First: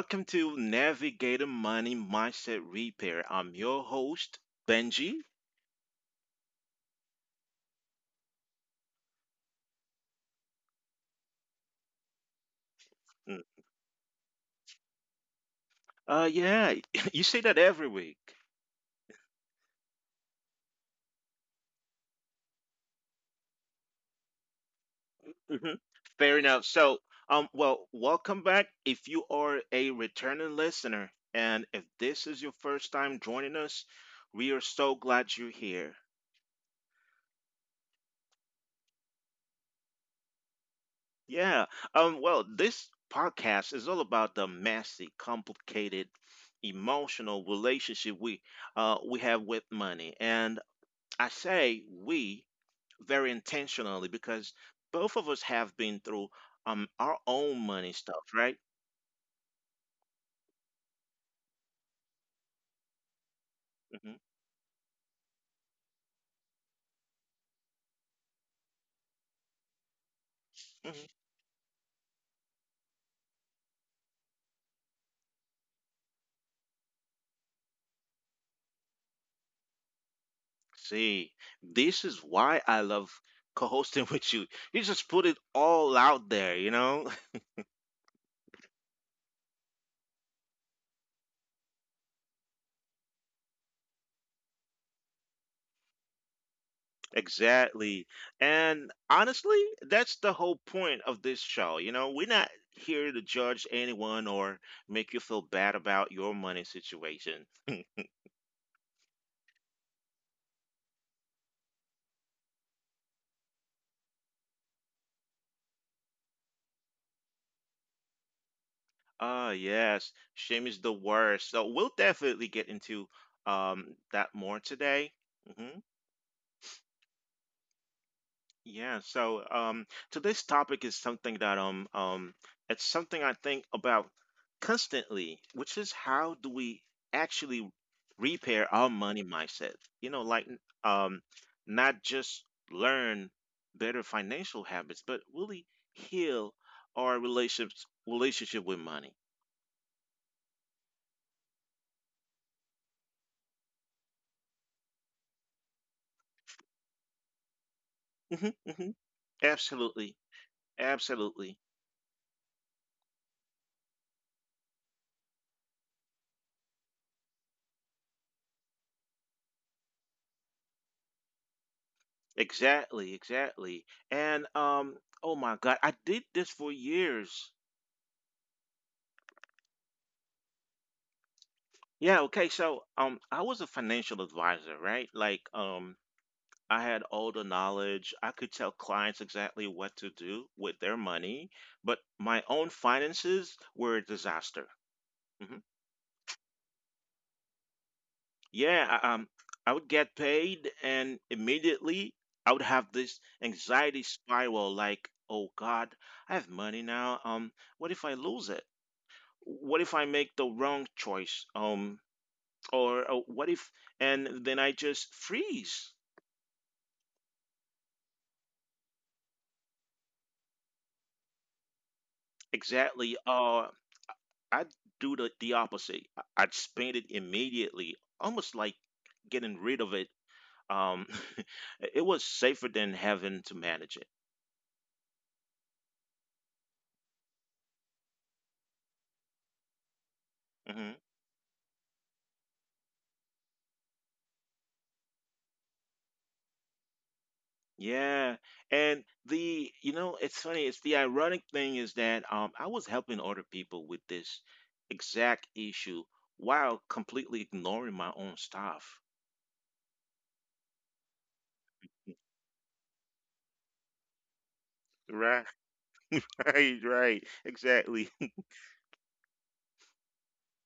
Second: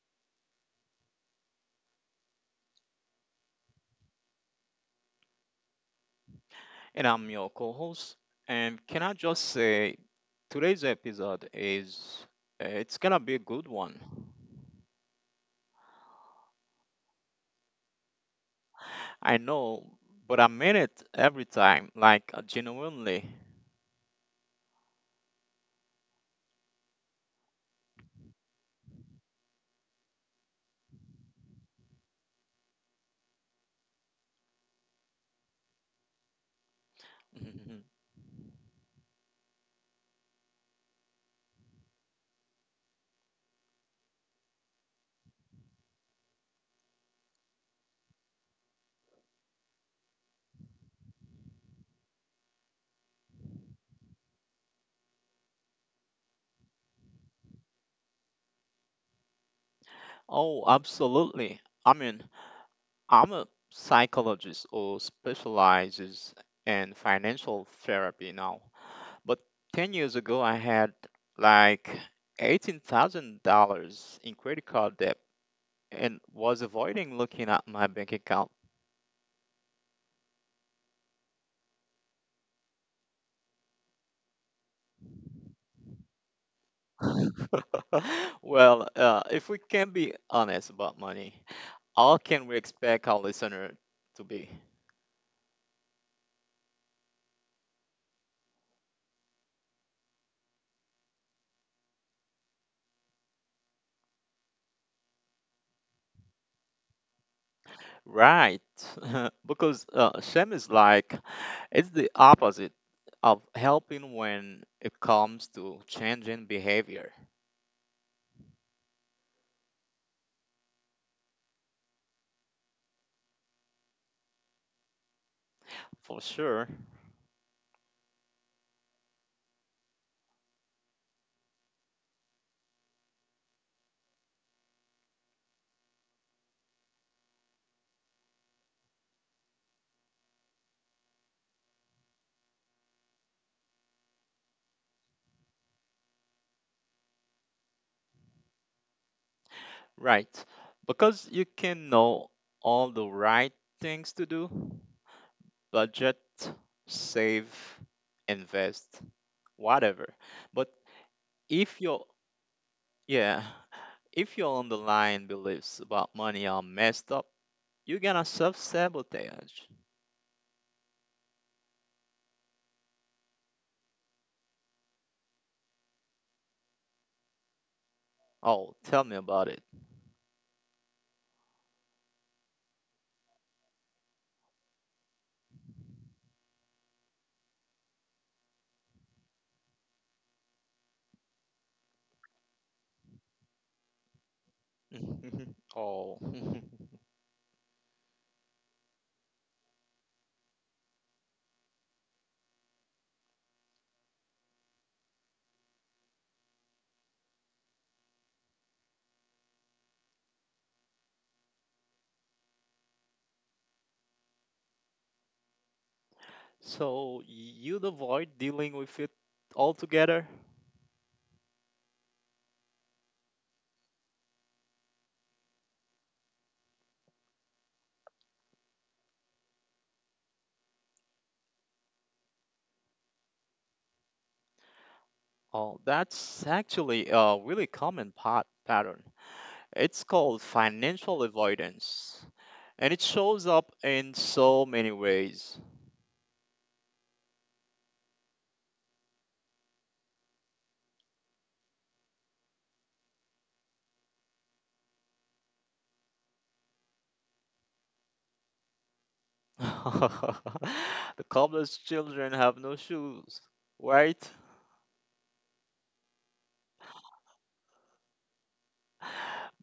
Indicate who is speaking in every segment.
Speaker 1: welcome to Navigator Money Mindset Repair. I'm your host, Benji.
Speaker 2: And I'm your co host. And can I just say, today's episode is, it's gonna be a
Speaker 1: Mm.
Speaker 2: good one.
Speaker 1: Yeah, you say that every week.
Speaker 2: I know, but I mean it every time, like genuinely.
Speaker 1: Mhm. Fair enough. So, welcome back if you are a returning listener, and if this is your first time joining us, we are so glad you're here.
Speaker 2: Mhm.
Speaker 1: Yeah. This podcast is all about the messy, complicated, emotional relationship we have with money. And I say we very intentionally, because both of us have been through our own money stuff, right?
Speaker 2: Oh, absolutely. I mean,
Speaker 1: Hmm.
Speaker 2: I'm a psychologist who specializes in financial therapy now. But
Speaker 1: Hmm.
Speaker 2: 10 years ago, I had like $18,000 in credit card debt and was avoiding looking at my bank account.
Speaker 1: See, this is why I love co-hosting with you. You just put it all out there?
Speaker 2: Well, if we can be honest about money, how can we expect our listener to be?
Speaker 1: Exactly. And honestly, that's the whole point of this show. We're not here to judge anyone or make you feel bad about your money situation.
Speaker 2: Right. Because shame is like, it's the opposite of helping when it comes to changing behavior.
Speaker 1: Ah, yes. Shame is the worst. So we'll definitely get into um that more today. Hmm.
Speaker 2: For sure.
Speaker 1: Yeah. So today's topic is something that it's something I think about constantly, which is how do we actually repair our money mindset? Like, not just learn better financial habits, but really heal our relationship with money.
Speaker 2: Right. Because you can know all the right things to do, budget, save,
Speaker 1: Hmm. Hmm.
Speaker 2: invest,
Speaker 1: Absolutely.
Speaker 2: whatever. But
Speaker 1: Absolutely.
Speaker 2: if you're, yeah. If your underlying beliefs about money are messed up, you're gonna self sabotage.
Speaker 1: Exactly, exactly. And oh my God, I did this for years.
Speaker 2: Oh, tell me about it.
Speaker 1: Yeah, okay. So I was a financial advisor, right? Like I had all the knowledge. I could tell clients exactly what to do with their money, but my own finances were a disaster. Hmm.
Speaker 2: Oh.
Speaker 1: Yeah, I would get paid, and immediately I would have this anxiety spiral like, "Oh God, I have money now. What if I lose it? What if I make the wrong choice? Or what if, and then I just freeze."
Speaker 2: So you'd avoid dealing with it altogether?
Speaker 1: Exactly. I'd do the opposite. I'd spend it immediately, almost like getting rid of it. Um, it was safer than having to manage it.
Speaker 2: Oh, that's actually a really common pot pattern.
Speaker 1: Hmm.
Speaker 2: It's called financial avoidance, and it shows up in so many ways.
Speaker 1: Yeah. And it's funny. It's the ironic thing is that I was helping other people with this exact issue while completely ignoring my own stuff.
Speaker 2: The cobbler's children have no shoes, right?
Speaker 1: Right. Right, right. Exactly.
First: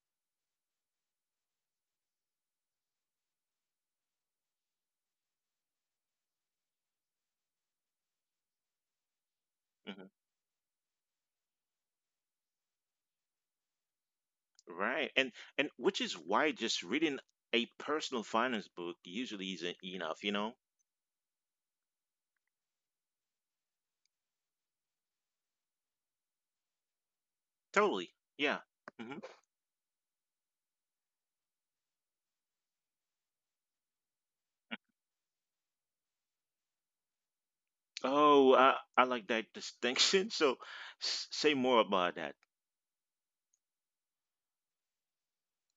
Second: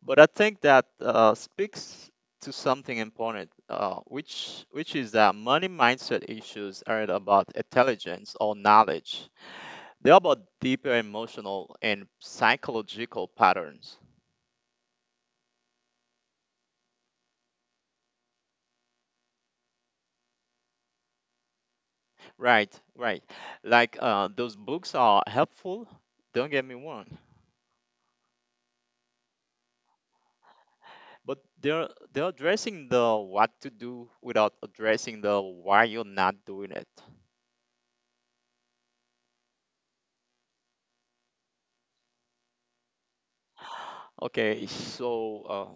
Speaker 2: But I think that speaks to something important, which is that money mindset issues aren't about intelligence or knowledge. They're
Speaker 1: Mhm.
Speaker 2: about deeper emotional and psychological patterns.
Speaker 1: Right. And which is why just reading a personal finance book usually isn't enough?
Speaker 2: Right, right. Those books are helpful, don't get me wrong,
Speaker 1: Totally. Yeah. Hmm.
Speaker 2: but they're addressing the what to do without addressing the why you're not doing it.
Speaker 1: Oh, I like that distinction. So say more about that.
Speaker 2: Okay, so uh,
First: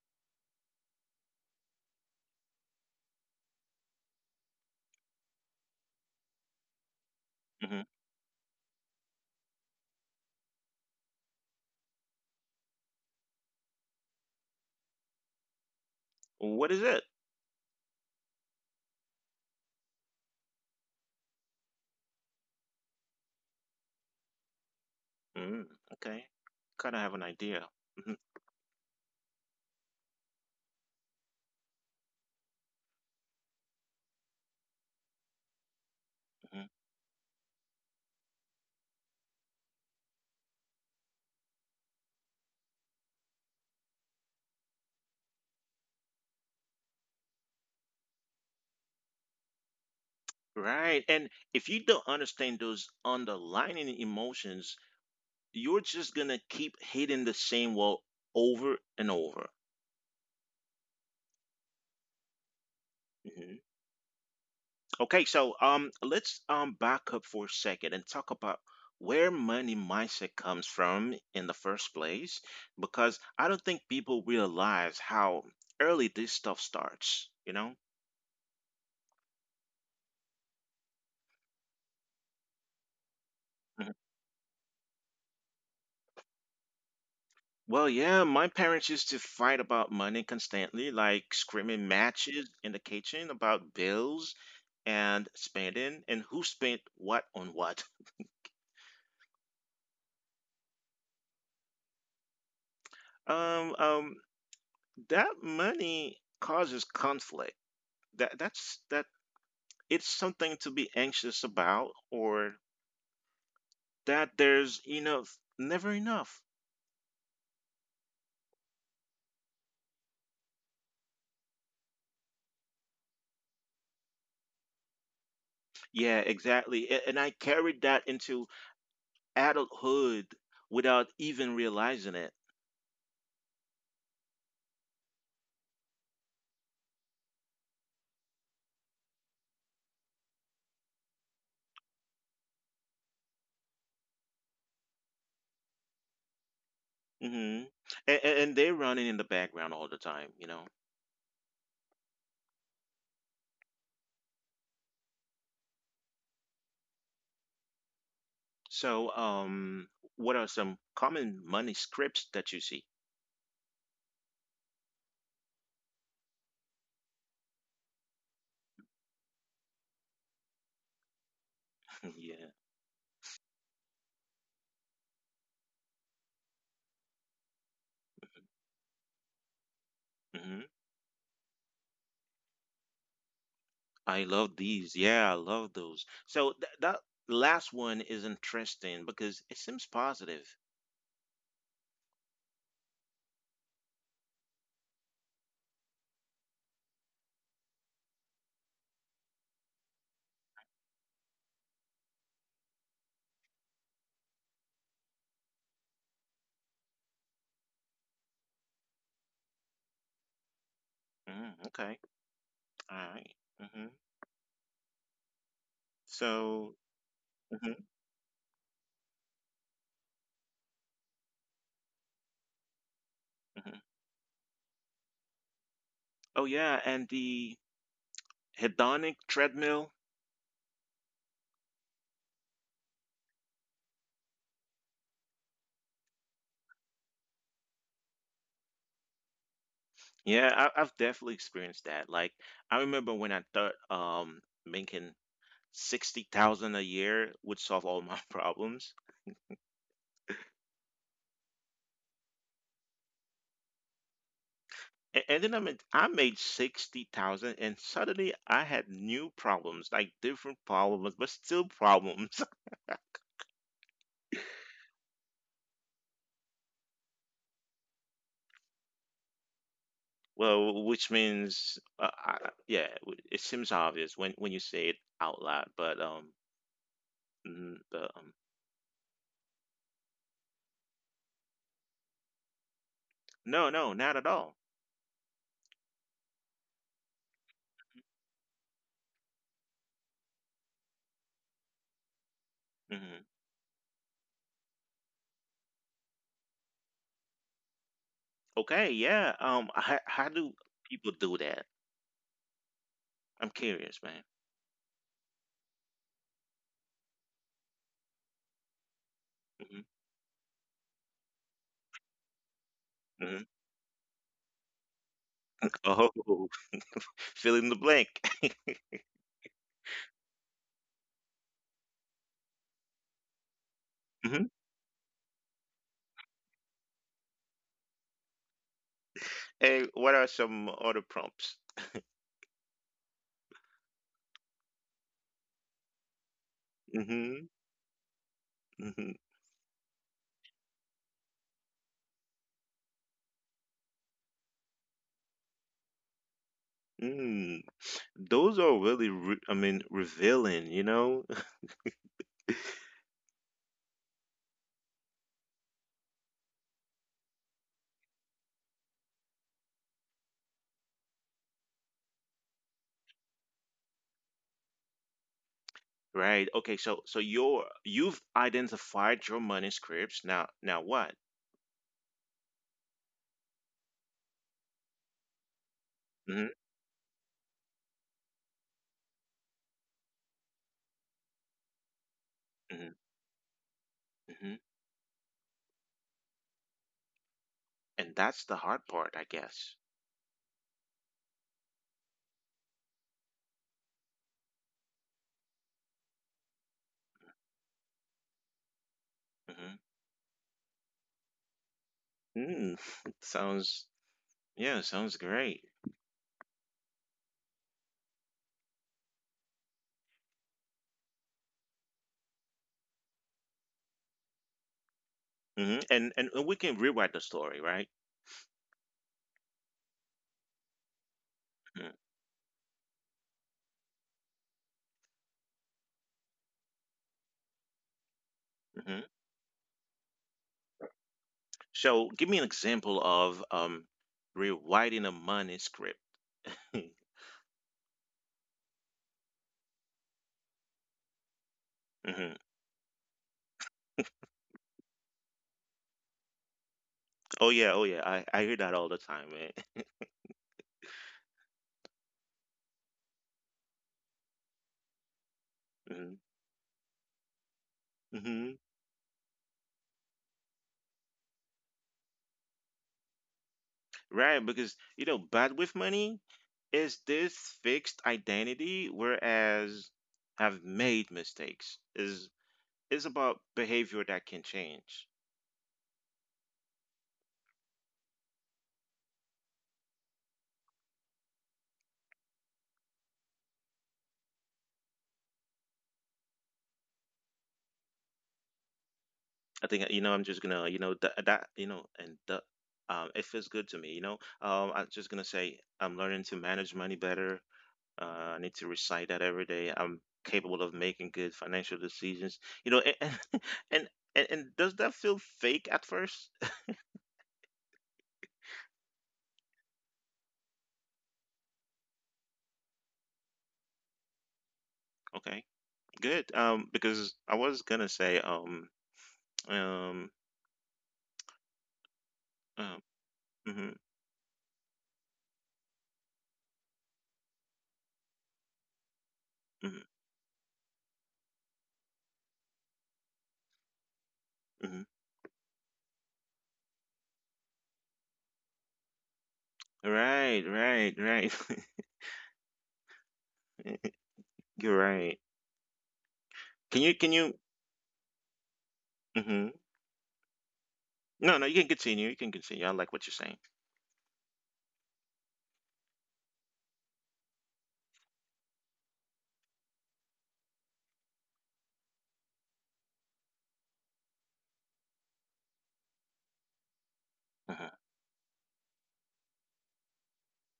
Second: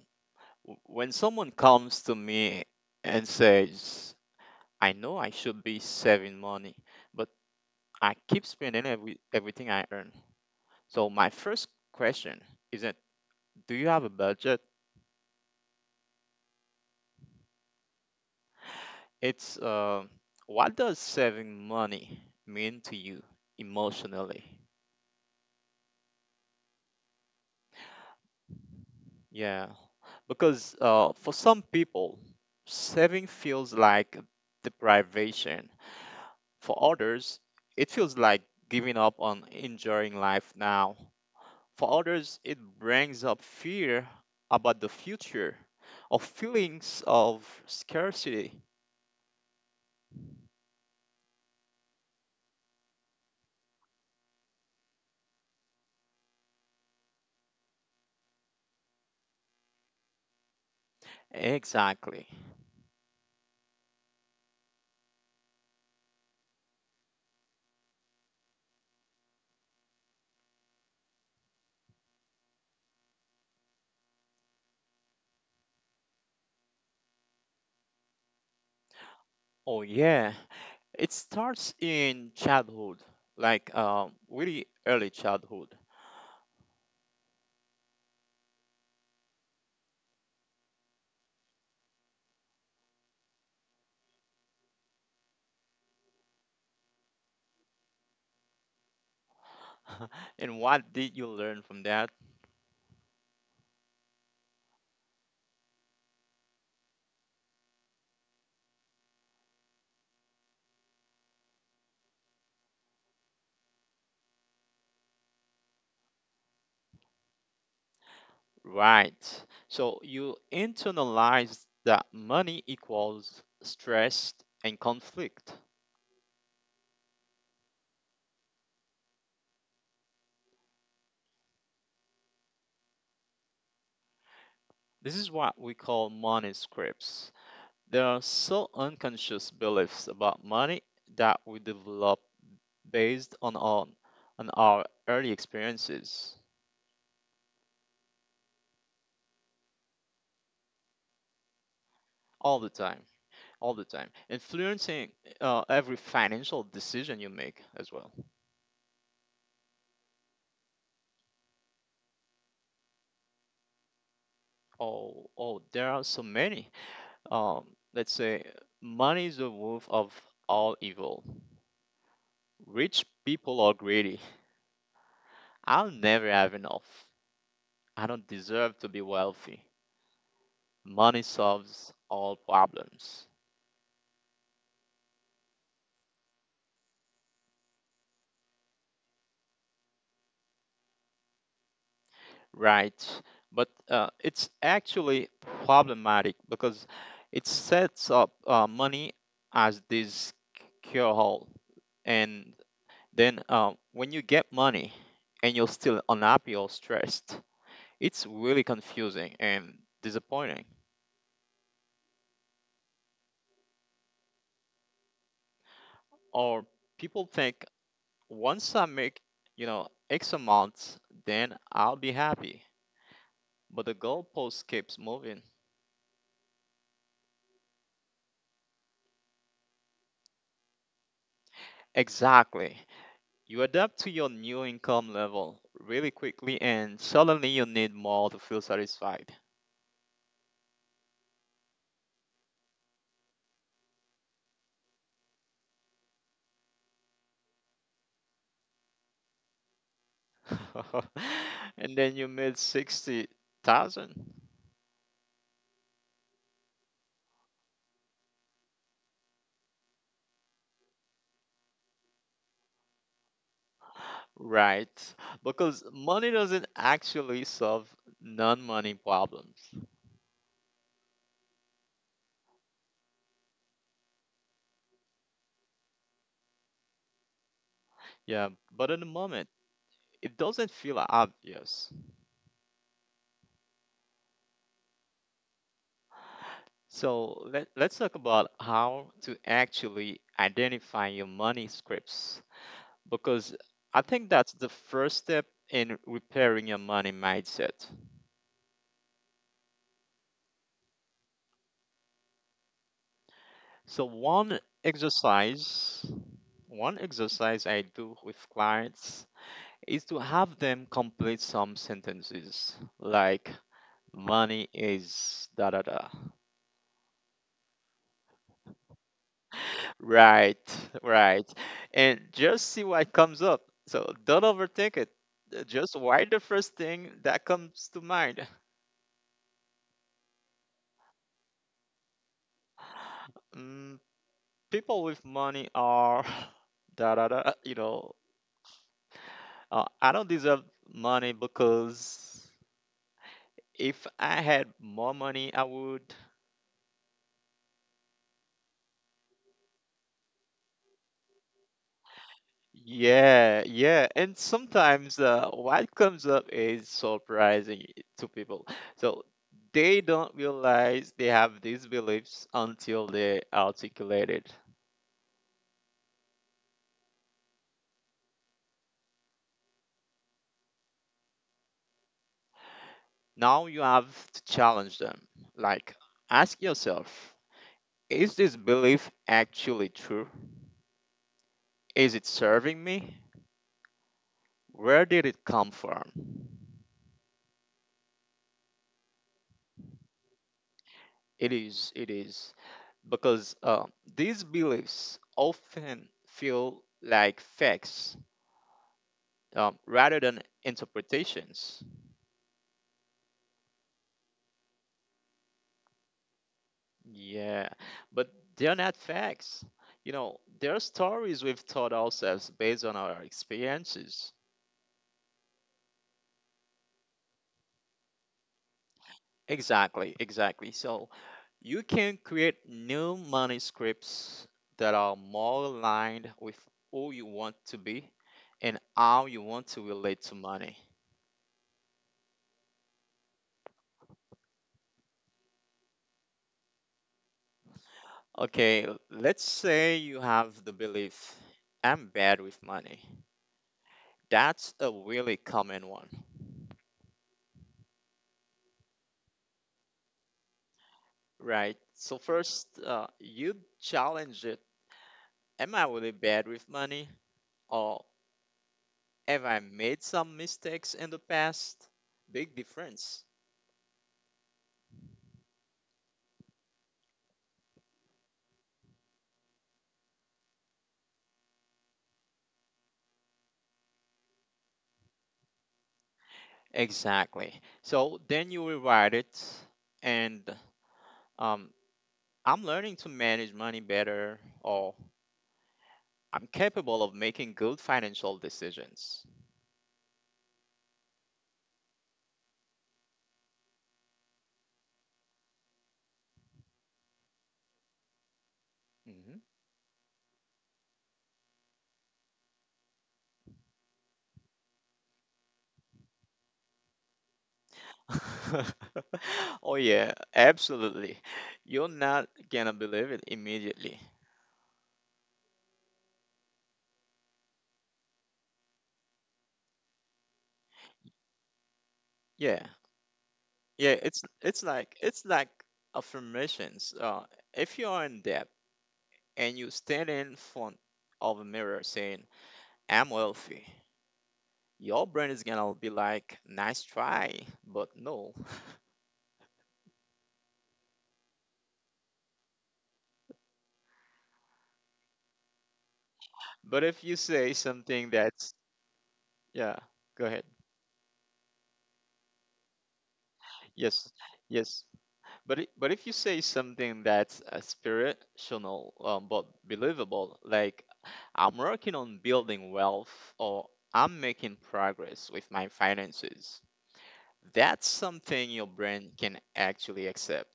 Speaker 2: w- when someone comes to me and says, "I know I should be saving money, but
Speaker 1: Hmm.
Speaker 2: I keep spending everything I earn." So my first question isn't, "Do you have a budget?"
Speaker 1: What is it?
Speaker 2: It's, what does saving money mean to you emotionally?
Speaker 1: Mm, okay. Kind of have an idea. Mhm.
Speaker 2: Yeah, because for some people, saving feels like deprivation.
Speaker 1: Mhm.
Speaker 2: For others, it feels like giving up on enjoying life now. For others, it brings up fear about the future or feelings of scarcity.
Speaker 1: Right. And if you don't understand those underlying emotions, you're just going to keep hitting the same wall over and over.
Speaker 2: Exactly.
Speaker 1: Mm-hmm. Okay, so let's back up for a second and talk about where money mindset comes from in the first place, because I don't think people realize how early this stuff starts?
Speaker 2: Oh, yeah. It starts in childhood, like
Speaker 1: Mhm.
Speaker 2: really early childhood.
Speaker 1: Well, yeah, my parents used to fight about money constantly, like screaming matches in the kitchen about bills and spending and who spent what on what.
Speaker 2: And what did you learn from that?
Speaker 1: Um, um, that money causes conflict. That that's that it's something to be anxious about, or that there's enough never enough.
Speaker 2: Right. So you internalize that money equals stress and conflict.
Speaker 1: Yeah, exactly. And I carried that into adulthood without even realizing it.
Speaker 2: This is what we call money scripts. There are so unconscious beliefs about money that we develop based on on our early experiences
Speaker 1: Hmm. And they're running in the background all the time.
Speaker 2: all the time, all the time, influencing every financial decision you make as well.
Speaker 1: So what are some common money scripts that you see?
Speaker 2: Oh, oh, there are so many. Um, let's say money is the root of all evil.
Speaker 1: Yeah.
Speaker 2: Rich people are greedy. I'll never have enough. I don't deserve to be wealthy.
Speaker 1: Hmm.
Speaker 2: Money solves all problems.
Speaker 1: I love these. Yeah, I love those. So that last one is interesting, because it seems positive.
Speaker 2: Right. But it's actually problematic because it sets up money as this cure all. And then when you get money and you're still unhappy or stressed, it's really confusing and disappointing.
Speaker 1: Mm, okay. All right. Mm-hmm.
Speaker 2: Or
Speaker 1: So,
Speaker 2: people think,
Speaker 1: mhm.
Speaker 2: once I make, you know, X amount, then I'll be happy.
Speaker 1: Mhm.
Speaker 2: But the goalpost keeps moving.
Speaker 1: Oh yeah, and the hedonic treadmill.
Speaker 2: Exactly. You adapt to your new income level really quickly, and suddenly you need more to feel satisfied.
Speaker 1: Yeah, I've definitely experienced that. Like, I remember when I thought making 60,000 a year would solve all my problems,
Speaker 2: And then you made 60,000.
Speaker 1: and then I made 60,000, and suddenly I had new problems, like different problems, but still problems.
Speaker 2: Right, because money doesn't actually solve non money problems.
Speaker 1: Well, which means, yeah, it seems obvious when you say it out loud, mm, the, um,
Speaker 2: Yeah, but in the moment, it doesn't feel obvious.
Speaker 1: No, no, not at all.
Speaker 2: So let's talk about how to actually identify your money scripts,
Speaker 1: Mhm.
Speaker 2: because I think that's the first step in repairing your money mindset.
Speaker 1: Okay, yeah. How do people do that? I'm
Speaker 2: So
Speaker 1: curious, man.
Speaker 2: one exercise I do with clients
Speaker 1: Hmm.
Speaker 2: is to have them complete some sentences like,
Speaker 1: Hmm.
Speaker 2: "Money is da da da."
Speaker 1: Oh, fill in the blank.
Speaker 2: Right, right. And just see what comes up. So don't
Speaker 1: Hmm.
Speaker 2: overthink it. Just write the first thing that comes to mind.
Speaker 1: Hey, what are some other prompts?
Speaker 2: Mm, people with money are da da da,
Speaker 1: Hmm.
Speaker 2: you know.
Speaker 1: Hmm.
Speaker 2: I don't deserve money because, if I had more money, I would.
Speaker 1: Mm. Those are really, re I mean, revealing?
Speaker 2: Yeah, yeah. And sometimes what comes up is surprising to people. So they don't realize they have these beliefs until they articulate it.
Speaker 1: Right. Okay. So you've identified your manuscripts. Now what?
Speaker 2: Now you have to challenge them. Like,
Speaker 1: Hmm.
Speaker 2: ask yourself, is this belief actually true? Is it
Speaker 1: Hmm.
Speaker 2: serving me?
Speaker 1: Hmm.
Speaker 2: Where did it come from?
Speaker 1: And that's the hard part, I guess.
Speaker 2: It is, it is. Because these beliefs often feel like facts,
Speaker 1: Hmm.
Speaker 2: rather than interpretations.
Speaker 1: Mm. Sounds Yeah, sounds great.
Speaker 2: Yeah, but they're not facts. You know, they're stories we've taught ourselves based on our experiences.
Speaker 1: Hmm. And we can rewrite the story, right?
Speaker 2: Exactly, exactly. So you
Speaker 1: Mm-hmm.
Speaker 2: can create new manuscripts that are more aligned with who you want to be and
Speaker 1: Mm-hmm.
Speaker 2: how you want to relate to money.
Speaker 1: So, give me an example of rewriting a manuscript.
Speaker 2: Okay, let's say you have the belief, "I'm
Speaker 1: Hmm.
Speaker 2: bad with money." That's a really common one,
Speaker 1: Oh yeah, oh yeah. I hear that all the time, man.
Speaker 2: right? So, first, you challenge it. Am I
Speaker 1: Hmm.
Speaker 2: really bad with money? Or
Speaker 1: Hmm.
Speaker 2: have I made some mistakes in the past? Big difference.
Speaker 1: Right, because you know, bad with money is this fixed identity, whereas have made mistakes is about behavior that can change.
Speaker 2: Exactly. So, then you rewrite it, and um, I'm learning to manage money better, or I'm capable of making good financial decisions.
Speaker 1: I think, I'm just gonna, that that and the it feels good to me, I'm just gonna say, I'm learning to manage money better. Uh, I need to recite that every
Speaker 2: Mm-hmm.
Speaker 1: day. I'm capable of making good financial decisions, you know, and and and does that feel fake at first?
Speaker 2: Oh yeah, absolutely. You're not gonna believe it immediately.
Speaker 1: Okay, good. Because I was gonna say um
Speaker 2: Yeah.
Speaker 1: um mhm.
Speaker 2: Yeah, it's like affirmations. If you are in debt and
Speaker 1: Mhm.
Speaker 2: you stand in front of a mirror saying, "I'm wealthy,"
Speaker 1: Mhm.
Speaker 2: your brain is gonna be like, "Nice try, but no."
Speaker 1: Right, right, right. You're right. can
Speaker 2: But
Speaker 1: you can
Speaker 2: if you
Speaker 1: you
Speaker 2: say something that's
Speaker 1: Mhm.
Speaker 2: yeah, go ahead.
Speaker 1: No, no, you can continue. You can continue. I like what you're saying.
Speaker 2: Yes. Yes. But if you say something that's spiritual but believable, like, "I'm working on building wealth," or "I'm making progress with my finances,"
Speaker 1: Mhm.
Speaker 2: that's something your brain can actually accept.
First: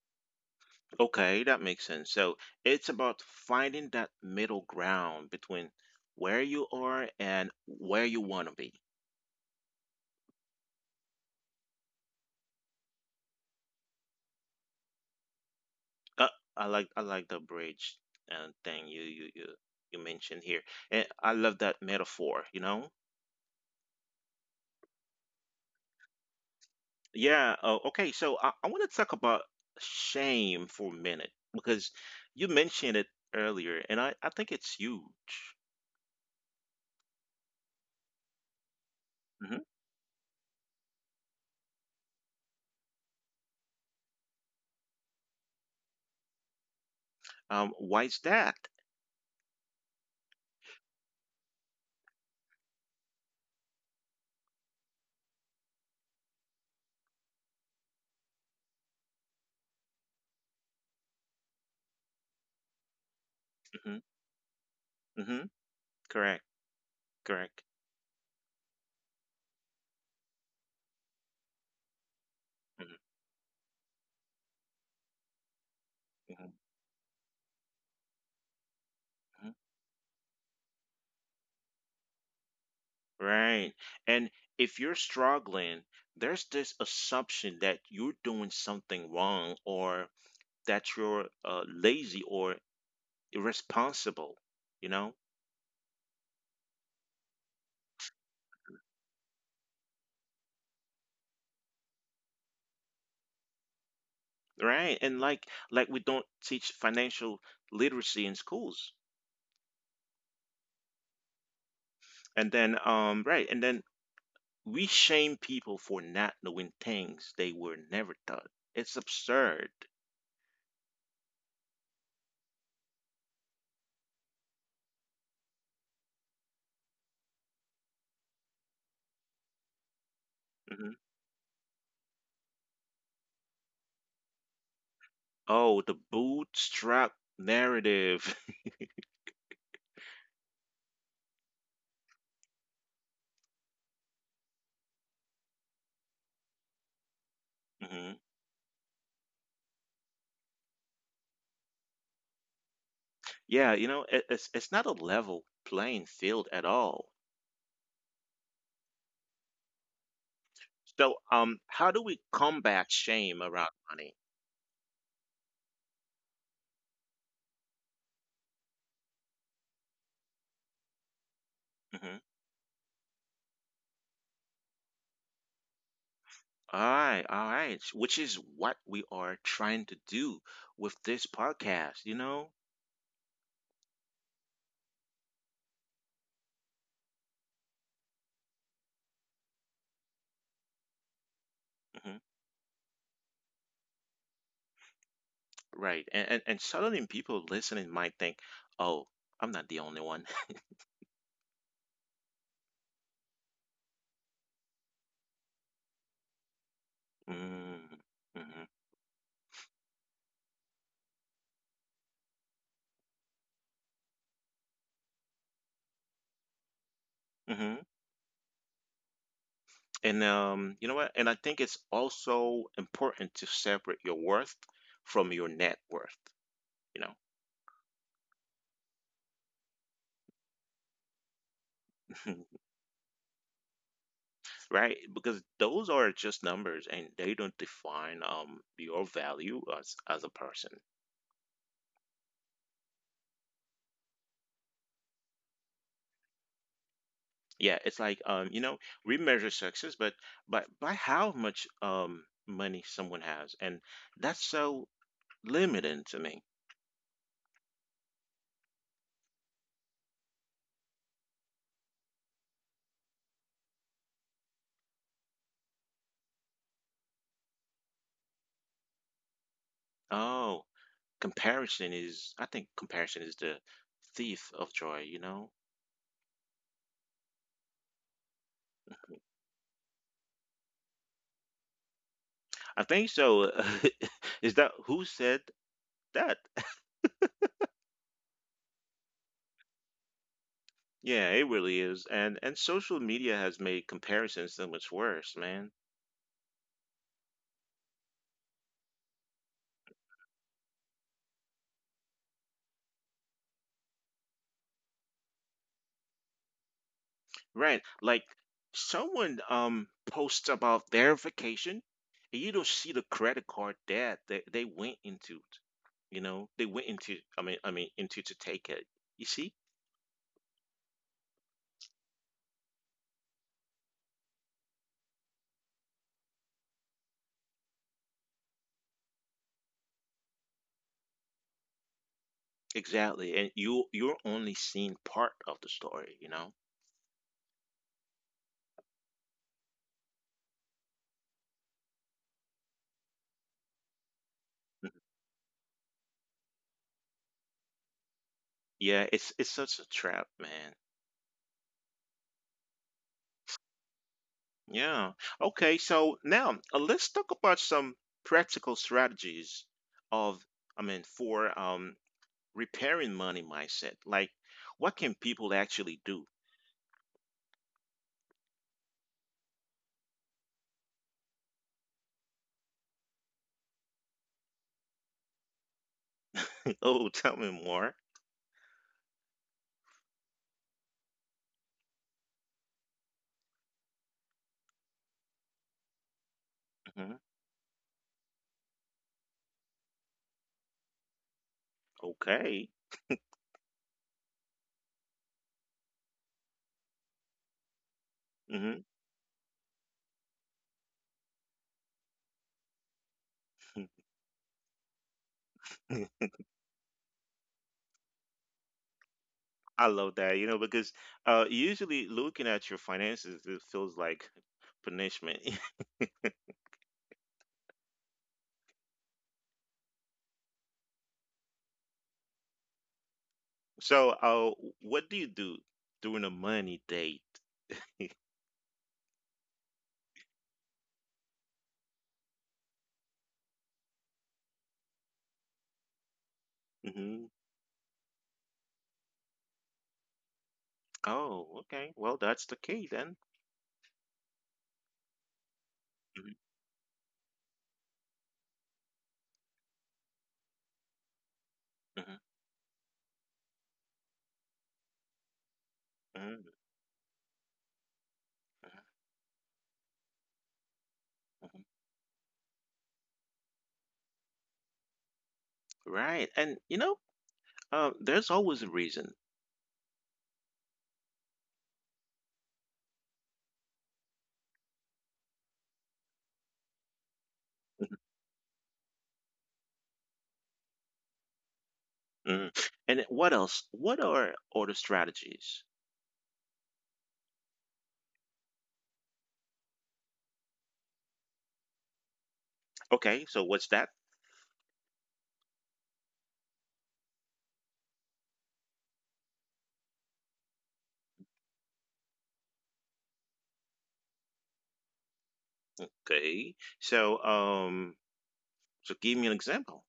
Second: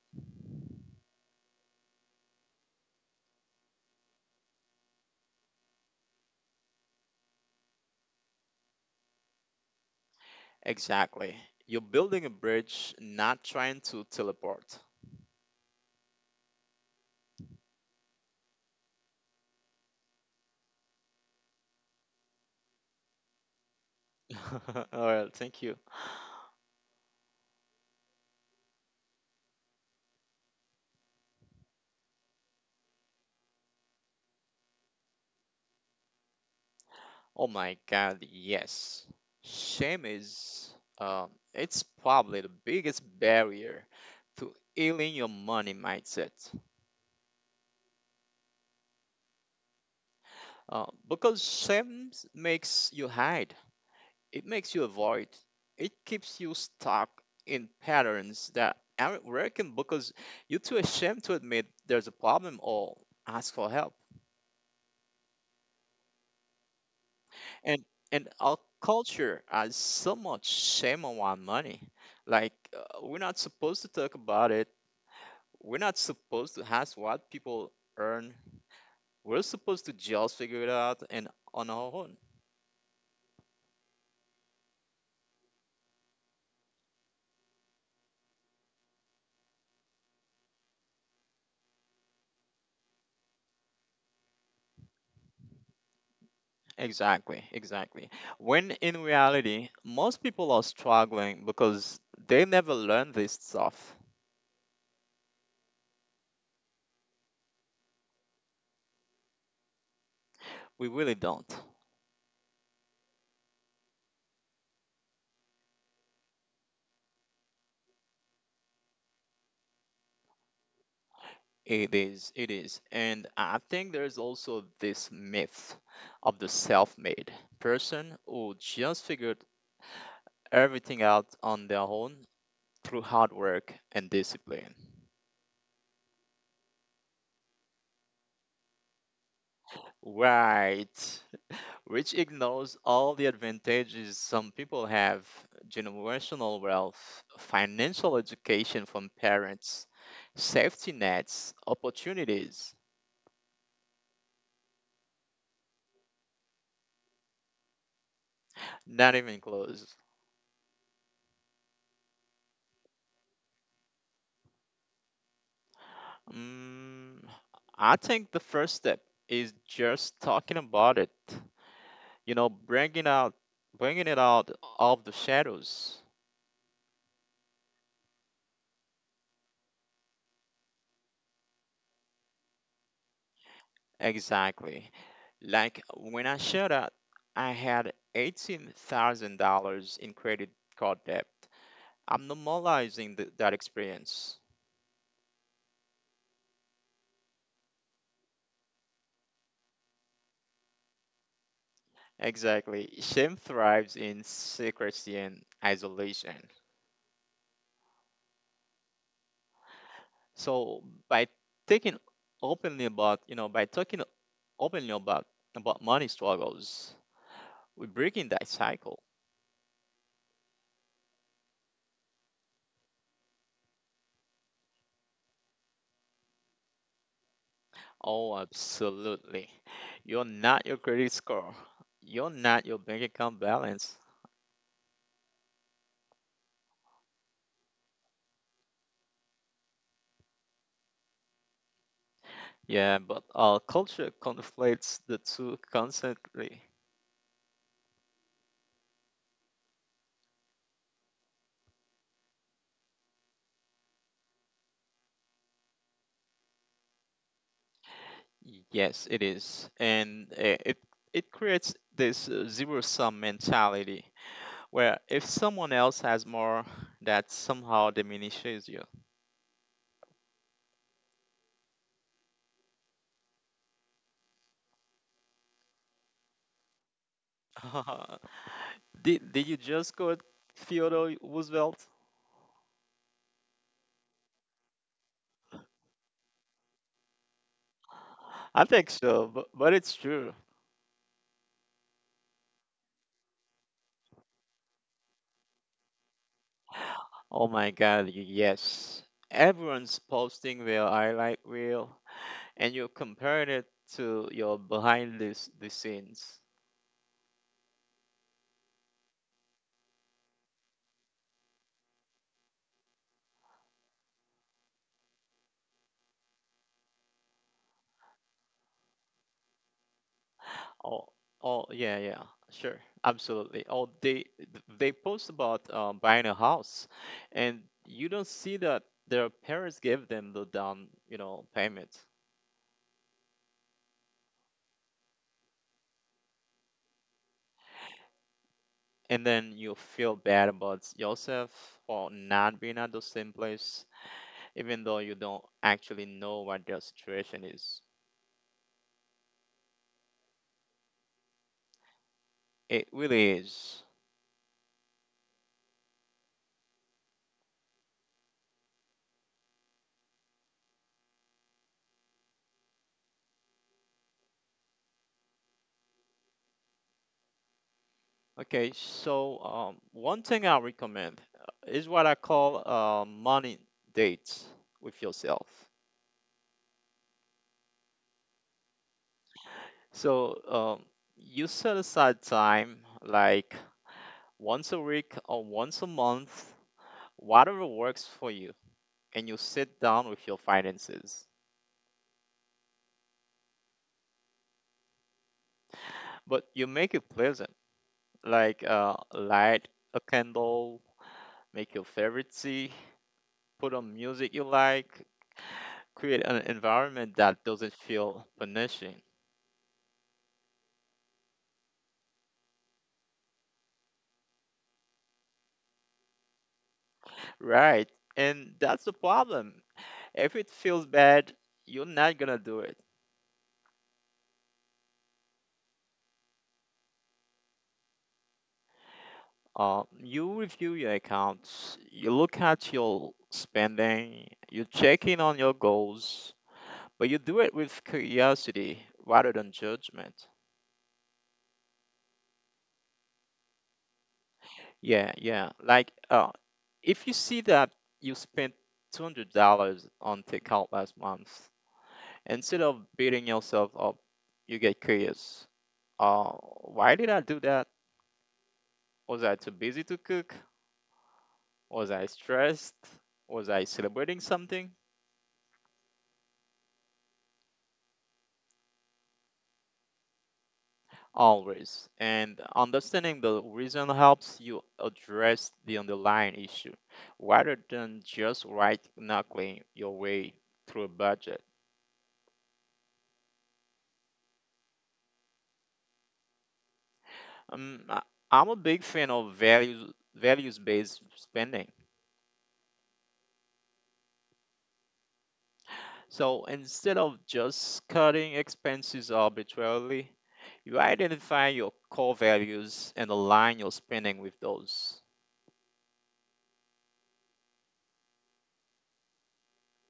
Speaker 1: Okay, that makes sense. So it's about finding that middle ground between where you are and where you want to be.
Speaker 2: Exactly. You're building a bridge, not trying to teleport.
Speaker 1: Uh, I like the bridge thing you mentioned here, and I love that metaphor. You know?
Speaker 2: All right, thank you.
Speaker 1: Yeah. Okay. So I want to talk about shame for a minute, because you mentioned it earlier, and I think it's huge.
Speaker 2: Oh my God, yes.
Speaker 1: Hmm.
Speaker 2: Shame is, um, it's probably the biggest barrier to healing your money mindset.
Speaker 1: Why is that?
Speaker 2: Because shame makes you hide, it makes you avoid, it keeps you stuck in patterns that aren't working because you're too ashamed to admit there's a problem or ask for
Speaker 1: Hmm.
Speaker 2: help.
Speaker 1: Hmm. Correct. Correct.
Speaker 2: And and our culture has so much shame around money.
Speaker 1: Mm-hmm.
Speaker 2: We're not supposed to talk about it. We're not supposed to ask what people earn. We're
Speaker 1: Hmm.
Speaker 2: supposed to just figure it out and on our own.
Speaker 1: Right. And if you're struggling, there's this assumption that you're doing something wrong, or that you're lazy or irresponsible, you know?
Speaker 2: Exactly, exactly. When in reality, most people are struggling because they never learn this stuff.
Speaker 1: Right. And like we don't teach financial literacy in schools.
Speaker 2: We really don't.
Speaker 1: And then, right, and then we shame people for not knowing things they were never taught. It's absurd.
Speaker 2: It is, it is. And I think there's also this myth of the self made person who just figured
Speaker 1: Hmm.
Speaker 2: everything out on their own through hard work and discipline.
Speaker 1: Oh, the bootstrap narrative.
Speaker 2: Right. Which ignores all the advantages some people have: generational wealth, financial education from parents, safety nets, opportunities.
Speaker 1: Yeah, it's not a level playing field at all.
Speaker 2: Not even close.
Speaker 1: So, how do we combat shame around money?
Speaker 2: Mm, I think the first step is just talking about it.
Speaker 1: Hmm.
Speaker 2: You know, bringing it out of the shadows.
Speaker 1: All right, which is what we are trying to do with this podcast, you know?
Speaker 2: Exactly. Like when I showed up, I had $18,000 in credit card debt.
Speaker 1: Hmm.
Speaker 2: I'm normalizing that experience.
Speaker 1: Right, and suddenly people listening might think, "Oh, I'm not the only one."
Speaker 2: Exactly. Shame thrives in secrecy and isolation.
Speaker 1: Mm, mhm.
Speaker 2: So by taking openly about, you know, by talking openly about money struggles, we're
Speaker 1: Mhm.
Speaker 2: breaking that cycle.
Speaker 1: And you know what? And I think it's also important to separate your worth from your net worth. You know.
Speaker 2: Oh, absolutely. You're not your credit score. You're not your bank account balance.
Speaker 1: Right? Because those are just numbers, and they don't define your value as a person.
Speaker 2: Yeah, but our culture conflates the two constantly.
Speaker 1: Yeah, it's like we measure success, but by how much money someone has, and that's so limiting to me.
Speaker 2: Yes, it is, and it creates this zero sum mentality where if someone else has more, that somehow diminishes you.
Speaker 1: Oh, comparison is I think comparison is the thief of joy.
Speaker 2: Did you just quote Theodore Roosevelt?
Speaker 1: I think so. Is that who said that?
Speaker 2: I think so, but it's true.
Speaker 1: Yeah, it really is. And social media has made comparisons so much worse, man.
Speaker 2: Oh my God, yes. Everyone's posting their highlight reel, and you're comparing it to your behind the scenes.
Speaker 1: Right. Like someone posts about their vacation, and you don't see the credit card that they went into it. They went into I mean into to take it. You see?
Speaker 2: Oh, oh, yeah, yeah, sure, absolutely. Oh, they post about buying a house, and you don't see that their parents gave them the down, you know, payment,
Speaker 1: Exactly. And you're only seeing part of the story, you know?
Speaker 2: and then you feel bad about yourself for not being at the same place, even though
Speaker 1: Mm.
Speaker 2: you don't actually know what their situation is.
Speaker 1: Yeah, it's such a trap, man.
Speaker 2: It really is.
Speaker 1: Yeah. Okay, so now, let's talk about some practical strategies, of I mean, for repairing money mindset. Like, what can people actually do?
Speaker 2: Okay, so one thing I recommend is what I call money dates with yourself.
Speaker 1: Oh, tell me more.
Speaker 2: So, you set aside time like once a week or once a month,
Speaker 1: Hmm.
Speaker 2: whatever works for you, and you sit down with your finances.
Speaker 1: Okay.
Speaker 2: But you make it pleasant, like,
Speaker 1: Hmm.
Speaker 2: light a candle, make your favorite tea, put on music you like, create an environment that doesn't feel punishing.
Speaker 1: I love that, because usually looking at your finances, it feels like punishment.
Speaker 2: Right. And that's the problem. If it feels bad, you're not gonna do it.
Speaker 1: So, what do you do during a money date?
Speaker 2: You review your accounts, you look at your spending, you check in on your goals, but you
Speaker 1: Hmm.
Speaker 2: do it with curiosity rather than judgment.
Speaker 1: Oh, okay. Well, that's the key then.
Speaker 2: Yeah, yeah. Like,
Speaker 1: Mhm.
Speaker 2: if you see that you spent $200 on takeout last month,
Speaker 1: Mhm.
Speaker 2: instead of beating yourself up, you get curious. Uh,
Speaker 1: Mhm.
Speaker 2: why did I do that?
Speaker 1: Mhm.
Speaker 2: Was I too busy to cook?
Speaker 1: Mhm.
Speaker 2: Was I stressed? Was I celebrating something?
Speaker 1: Right. And, there's always a reason.
Speaker 2: Always. And understanding the reason helps you address the underlying issue rather than just right knuckling your way through a budget.
Speaker 1: Mhm. And what else? What are other strategies?
Speaker 2: Um, I- I'm a big fan of values based spending.
Speaker 1: Okay, so what's that?
Speaker 2: So instead of just cutting expenses arbitrarily, you identify your core values and align your spending with those.
Speaker 1: Okay, so give me an example.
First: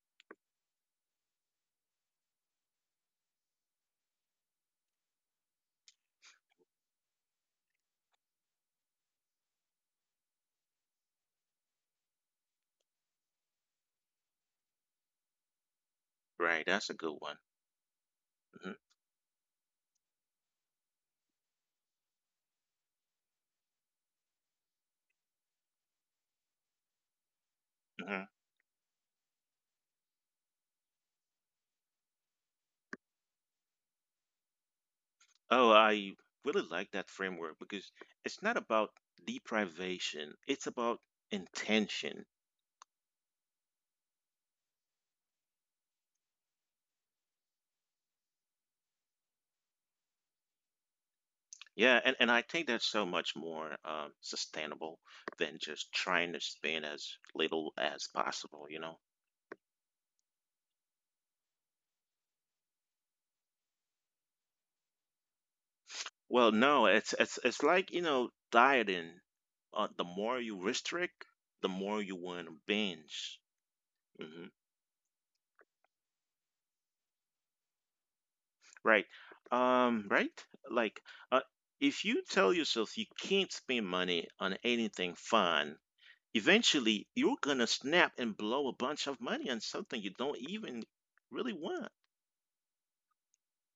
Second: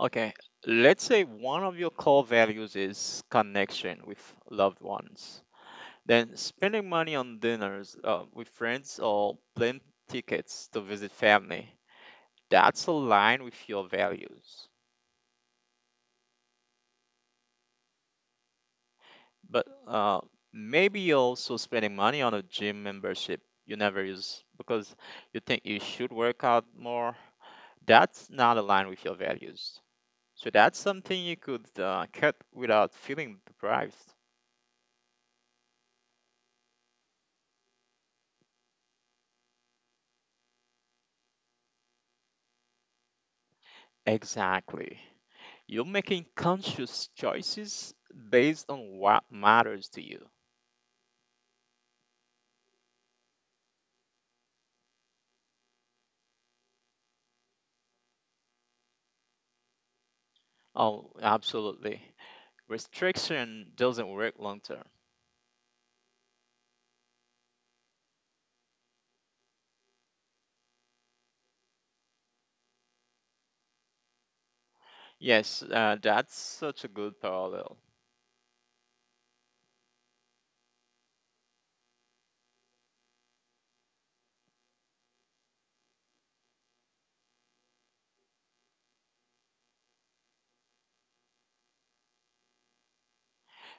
Speaker 2: Okay, let's say one of your core values is connection with loved ones. Then spending money on dinners with friends or plane tickets to visit family. That's aligned with your values.
Speaker 1: Right, that's a good one. Hmm.
Speaker 2: But maybe you're also spending money on a gym membership you never use because you think you should work out more.
Speaker 1: Hmm.
Speaker 2: That's not aligned with your values. So that's something you could cut without feeling deprived.
Speaker 1: Oh, I really like that framework, because it's not about deprivation; it's about intention.
Speaker 2: Exactly. You're making conscious choices based on what matters to you.
Speaker 1: Yeah, and I think that's so much more sustainable than just trying to spend as little as possible.
Speaker 2: Oh, absolutely. Restriction doesn't work long term.
Speaker 1: Well, no, it's like, dieting. The more you restrict, the more you want to binge. Hmm.
Speaker 2: Yes, that's such a good parallel.
Speaker 1: Right. Right? Like, uh, if you tell yourself you can't spend money on anything fun, eventually you're gonna snap and blow a bunch of money on something you don't even really want.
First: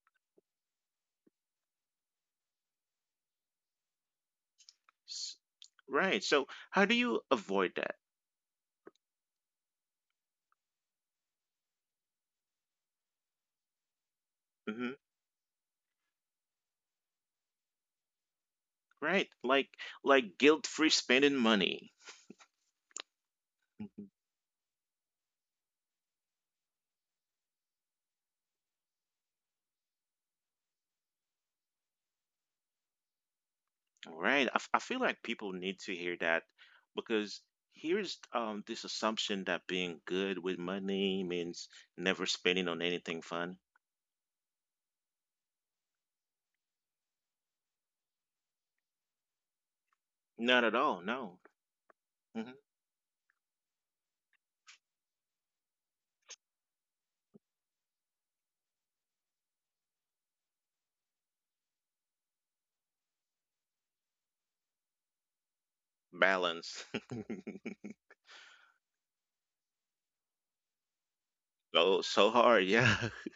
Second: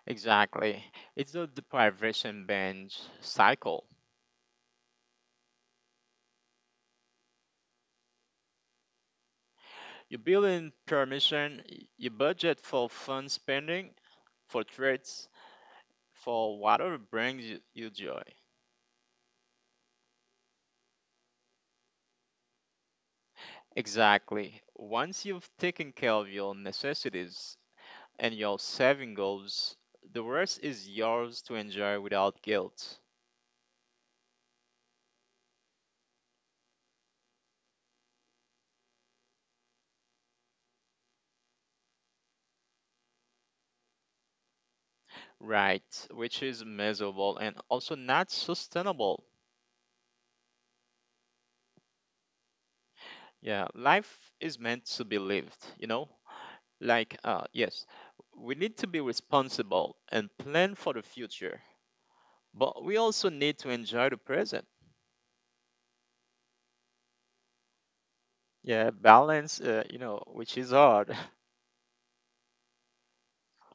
Speaker 2: Exactly. It's the deprivation binge cycle.
Speaker 1: S- Right. So, how do you avoid that?
Speaker 2: You build in permission, you budget for fun spending, for
Speaker 1: Hmm.
Speaker 2: treats, for whatever brings you joy.
Speaker 1: Right. Like guilt-free spending money.
Speaker 2: Exactly. Once you've taken care of your necessities and your saving goals, the rest is yours to enjoy without guilt.
Speaker 1: All right. I feel like people need to hear that, because here's this assumption that being good with money means never spending on anything fun.
Speaker 2: Right, which is miserable and also not sustainable.
Speaker 1: Not at all. No. Hmm.
Speaker 2: Yeah, life is meant to be lived, you know? Like, yes, we need to be responsible and plan for the future, but we also need to enjoy the present.
Speaker 1: Balance.
Speaker 2: Yeah, balance, you know, which is hard.
Speaker 1: So, so hard. Yeah.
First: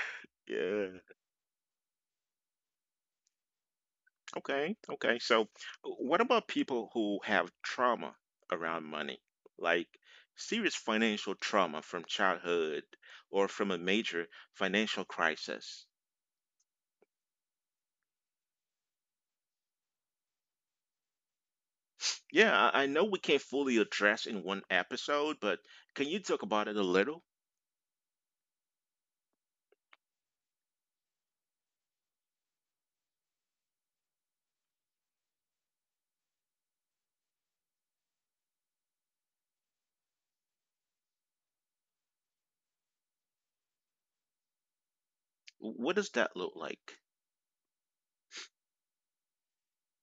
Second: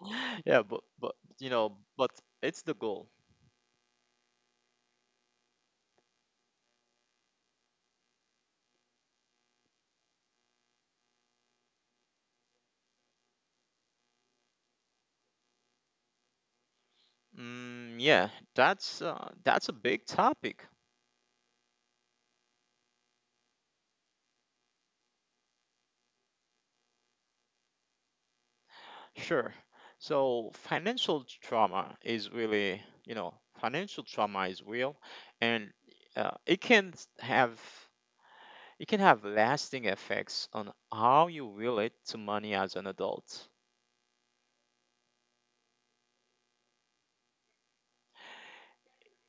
Speaker 2: Yeah, but
Speaker 1: Yeah.
Speaker 2: but you know, but it's the goal.
Speaker 1: Okay. Okay. So, what about people who have trauma around money? Like serious financial trauma from childhood or from a major financial crisis?
Speaker 2: Mm, yeah, that's a big topic.
Speaker 1: Yeah, I know we can't fully address in one episode, but can you talk about it a little?
Speaker 2: Sure. So financial trauma is really, you know, financial trauma is real, and uh, it can s- have it can have lasting effects on how you relate to money as an adult.
Speaker 1: What does that look like?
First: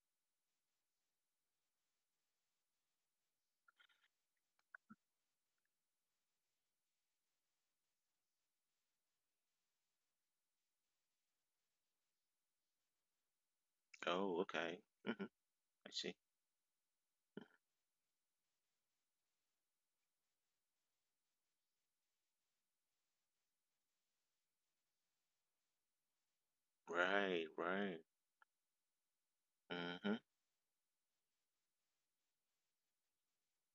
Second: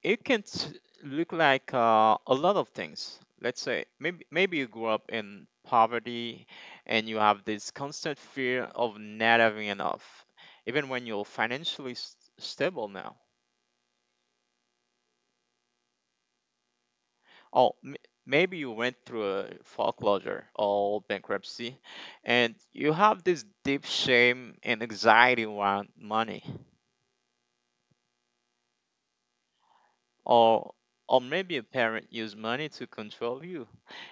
Speaker 2: It can t- Look like a lot of things. Let's say maybe you grew up in poverty, and you have this constant fear of not having enough, even when you're stable now.
Speaker 1: Oh, okay. Hmm. I see.
Speaker 2: Oh, maybe you went through a foreclosure or bankruptcy, and you have this deep shame and anxiety around money,
Speaker 1: Right, right. Hmm.
Speaker 2: or maybe a parent used money to control you,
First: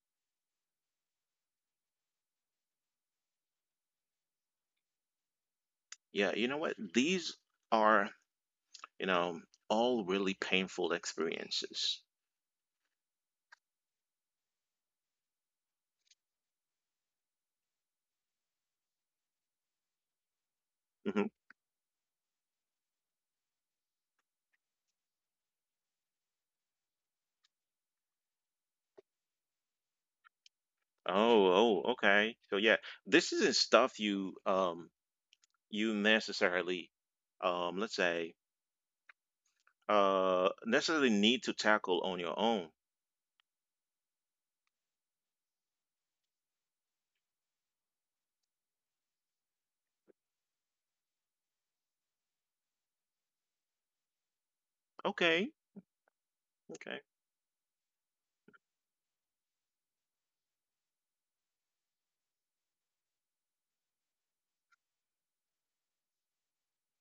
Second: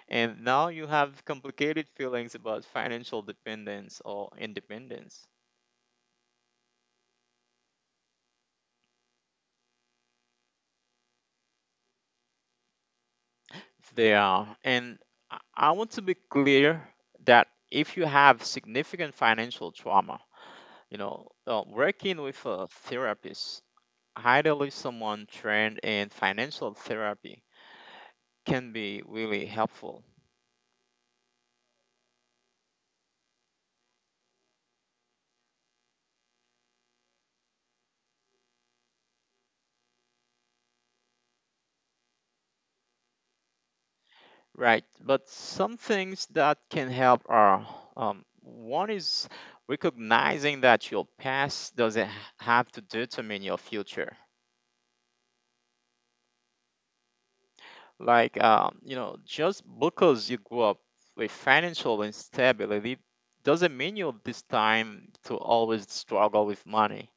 Speaker 2: and now you have complicated feelings about financial dependence or independence.
Speaker 1: Yeah, you know what? These are, you know, all really painful experiences.
Speaker 2: They are, and I want to be clear that if you have significant financial trauma, you know,
Speaker 1: Hmm.
Speaker 2: working with a therapist. Ideally, someone trained in financial therapy can be really helpful,
Speaker 1: Oh, oh, okay. So yeah, this isn't stuff you you necessarily let's say necessarily need to tackle on your own.
Speaker 2: right? But some things that can help are one is recognizing that your past doesn't have to determine your future.
Speaker 1: Okay, okay.
Speaker 2: Like, you know, just because you grew up with financial instability doesn't mean you're this time to always struggle with money.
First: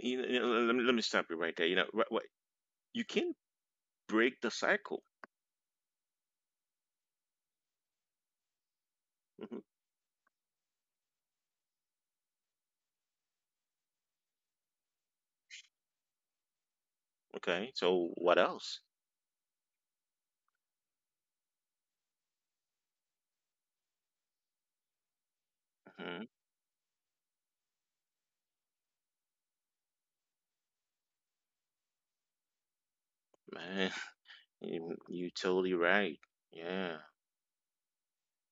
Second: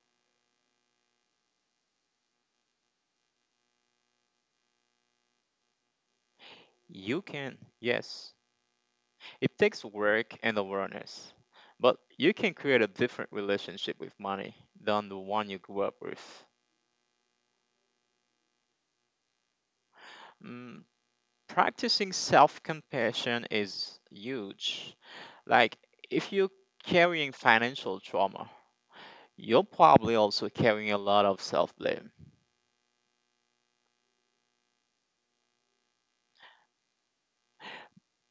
Speaker 1: Let me stop you right there. You can break the cycle.
Speaker 2: You can, yes.
Speaker 1: Hmm.
Speaker 2: It takes work and awareness, but you can create a different relationship with money than the one you grew up with.
Speaker 1: Okay, so what else?
Speaker 2: Mm, practicing self compassion is huge. Like,
Speaker 1: Hmm.
Speaker 2: if you're carrying financial trauma, you're probably also carrying a lot of self blame.
Speaker 1: Man, you totally right. Yeah,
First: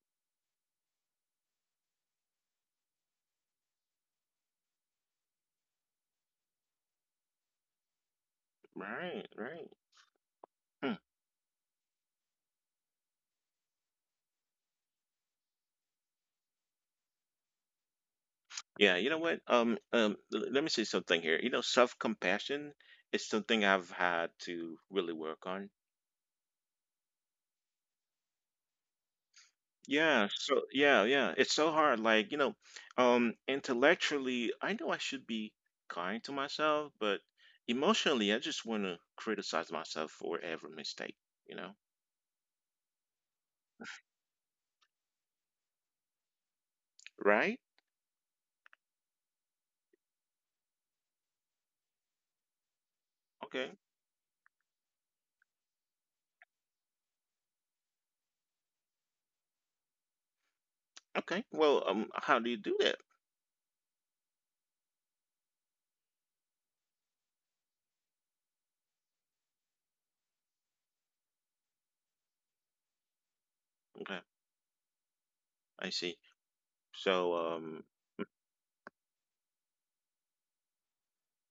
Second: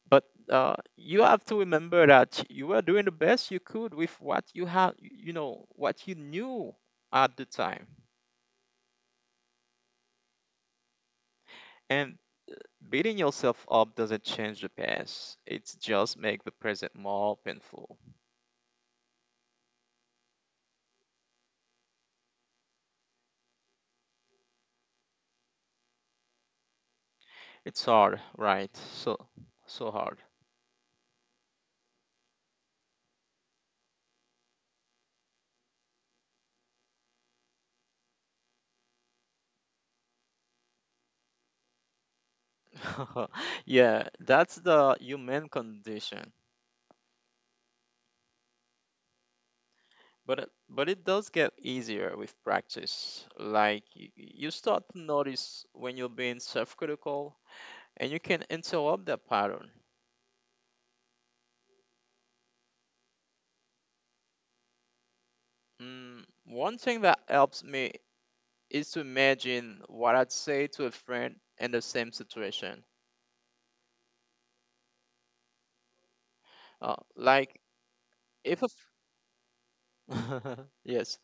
Speaker 2: But you have to remember that you were doing the best you could with what you had, you know, what you knew at the time.
Speaker 1: right, right. Hmm.
Speaker 2: And beating yourself up doesn't change the past. It just makes the present more painful.
Speaker 1: Yeah, you know what? Let me say something here. You know, self compassion is something I've had to really work on.
Speaker 2: It's hard, right? So so hard.
Speaker 1: Yeah, so yeah, yeah. It's so hard. Like, you know, intellectually, I know I should be kind to myself, but emotionally, I just want to criticize myself for every mistake, you know?
Speaker 2: Yeah, that's the human condition.
Speaker 1: Right?
Speaker 2: But it does get easier with practice. Like
Speaker 1: Okay.
Speaker 2: you start to notice when you're being self-critical, and you can interrupt that pattern.
Speaker 1: Okay. Well, how do you do that?
Speaker 2: Mm, one thing that helps me is to imagine what I'd say to a friend in the same situation.
Speaker 1: Okay. I see. So,
Speaker 2: Like if a yes.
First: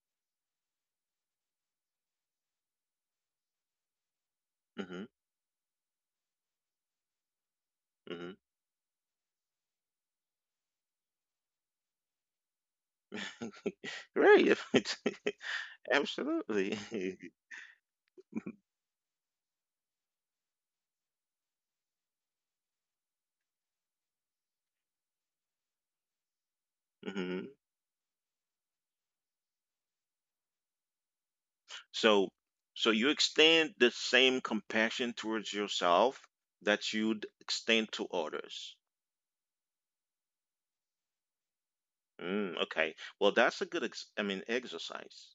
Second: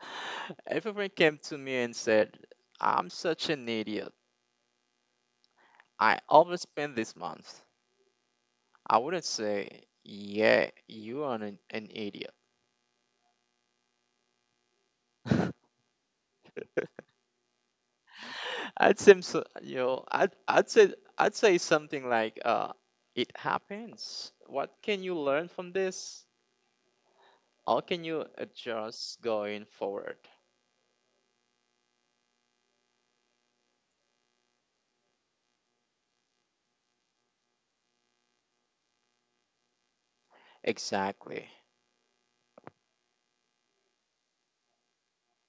Speaker 2: Everyone came to me and said, I'm such an idiot.
Speaker 1: mhm.
Speaker 2: I overspent this month. I wouldn't say, yeah, you are an idiot.
Speaker 1: Mhm. Right. Absolutely.
Speaker 2: I'd say, so, you know, I'd say something like, it happens. What can you learn from this?
Speaker 1: Mhm.
Speaker 2: How can you adjust going forward?
Speaker 1: So, so you extend the same compassion towards yourself that you'd extend to others.
Speaker 2: Exactly.
Speaker 1: Mm, okay. Well, that's a good, exercise.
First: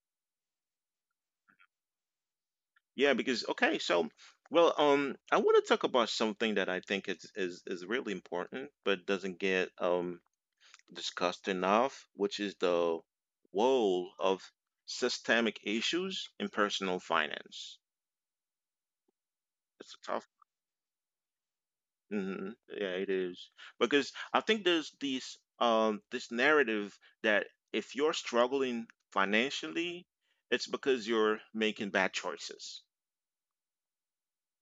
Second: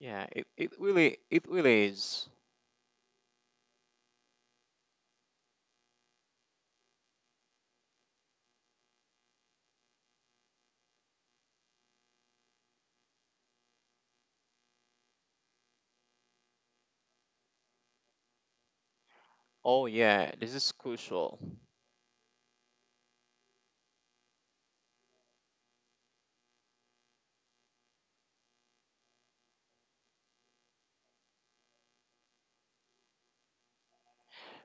Speaker 2: Yeah, it really is.
Speaker 1: Yeah, because okay, so well, I want to talk about something that I think is really important, but doesn't get discussed enough, which is the role of systemic issues in personal finance.
Speaker 2: Oh
Speaker 1: It's a
Speaker 2: yeah, this is crucial.
Speaker 1: hmm. Yeah, it is because I think there's this narrative that if you're struggling financially, it's because you're making bad choices.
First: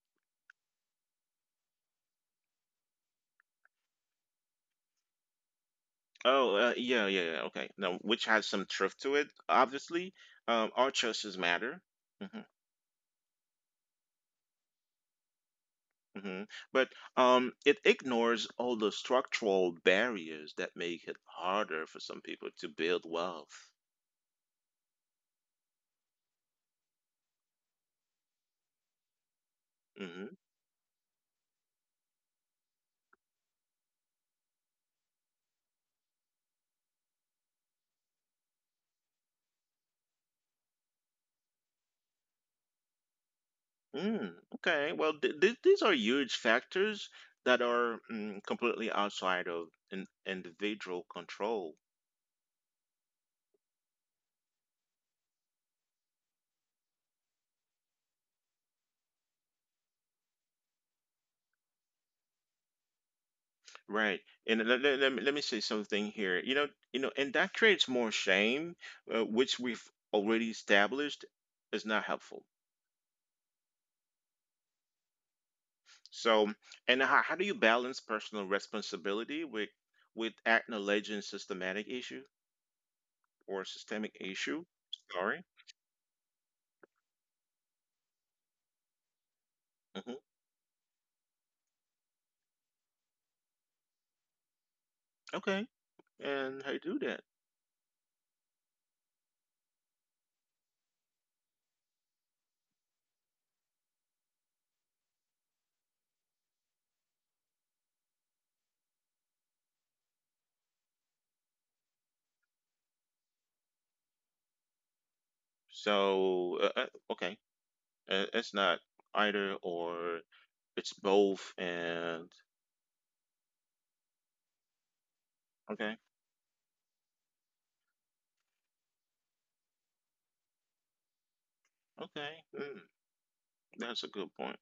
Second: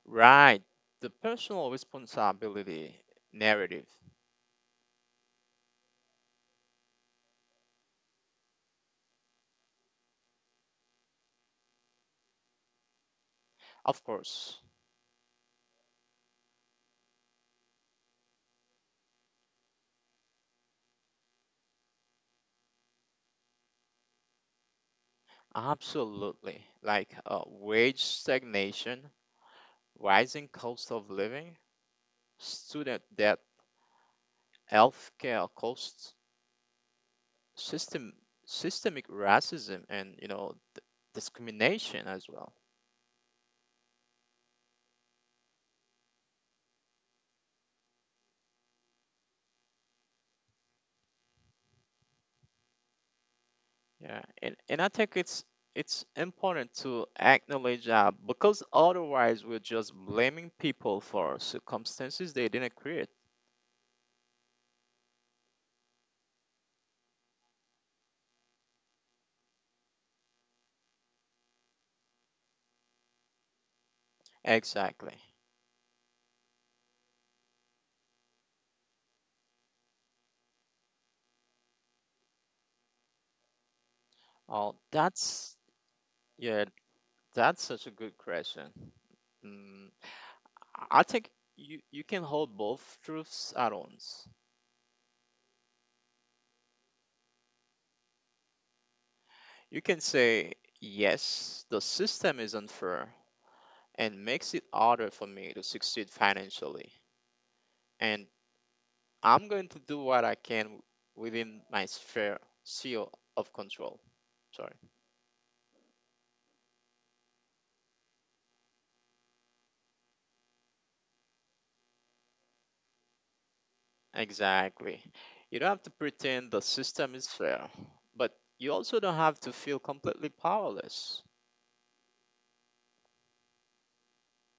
Speaker 2: Right. The personal responsibility narrative.
Speaker 1: Oh, yeah, yeah, yeah. Okay, now which has some truth to it, obviously. Our choices matter. Hmm.
Speaker 2: Of course.
Speaker 1: Hmm. But it ignores all the structural barriers that make it harder for some people to build wealth.
Speaker 2: Absolutely. Like wage stagnation, rising
Speaker 1: Mm-hmm.
Speaker 2: cost of living, student debt, healthcare costs, system systemic racism and you know discrimination as well.
Speaker 1: Mm, okay. Well, th th these are huge factors that are mm, completely outside of in individual control,
Speaker 2: Yeah. And I think it's important to acknowledge that because otherwise we're just blaming people for circumstances they didn't create.
Speaker 1: right? And let me say something here. And that creates more shame, which we've already established is not helpful.
Speaker 2: Exactly.
Speaker 1: So, and how do you balance personal responsibility with acknowledging systematic issue or systemic issue?
Speaker 2: Oh,
Speaker 1: Sorry.
Speaker 2: that's yeah, that's such a good question.
Speaker 1: Hmm.
Speaker 2: Mm, I think you can hold both truths at once.
Speaker 1: Okay. And how you do that?
Speaker 2: You can say, yes, the system is unfair and makes it harder for me to succeed financially, and I'm going to do what I can within my sphere of control. Sorry.
Speaker 1: So, okay. It's not either or. It's both. And
Speaker 2: Exactly. You don't have to
Speaker 1: okay,
Speaker 2: pretend the system is fair, but you also don't have to feel completely powerless.
Speaker 1: okay, mm, that's a good point.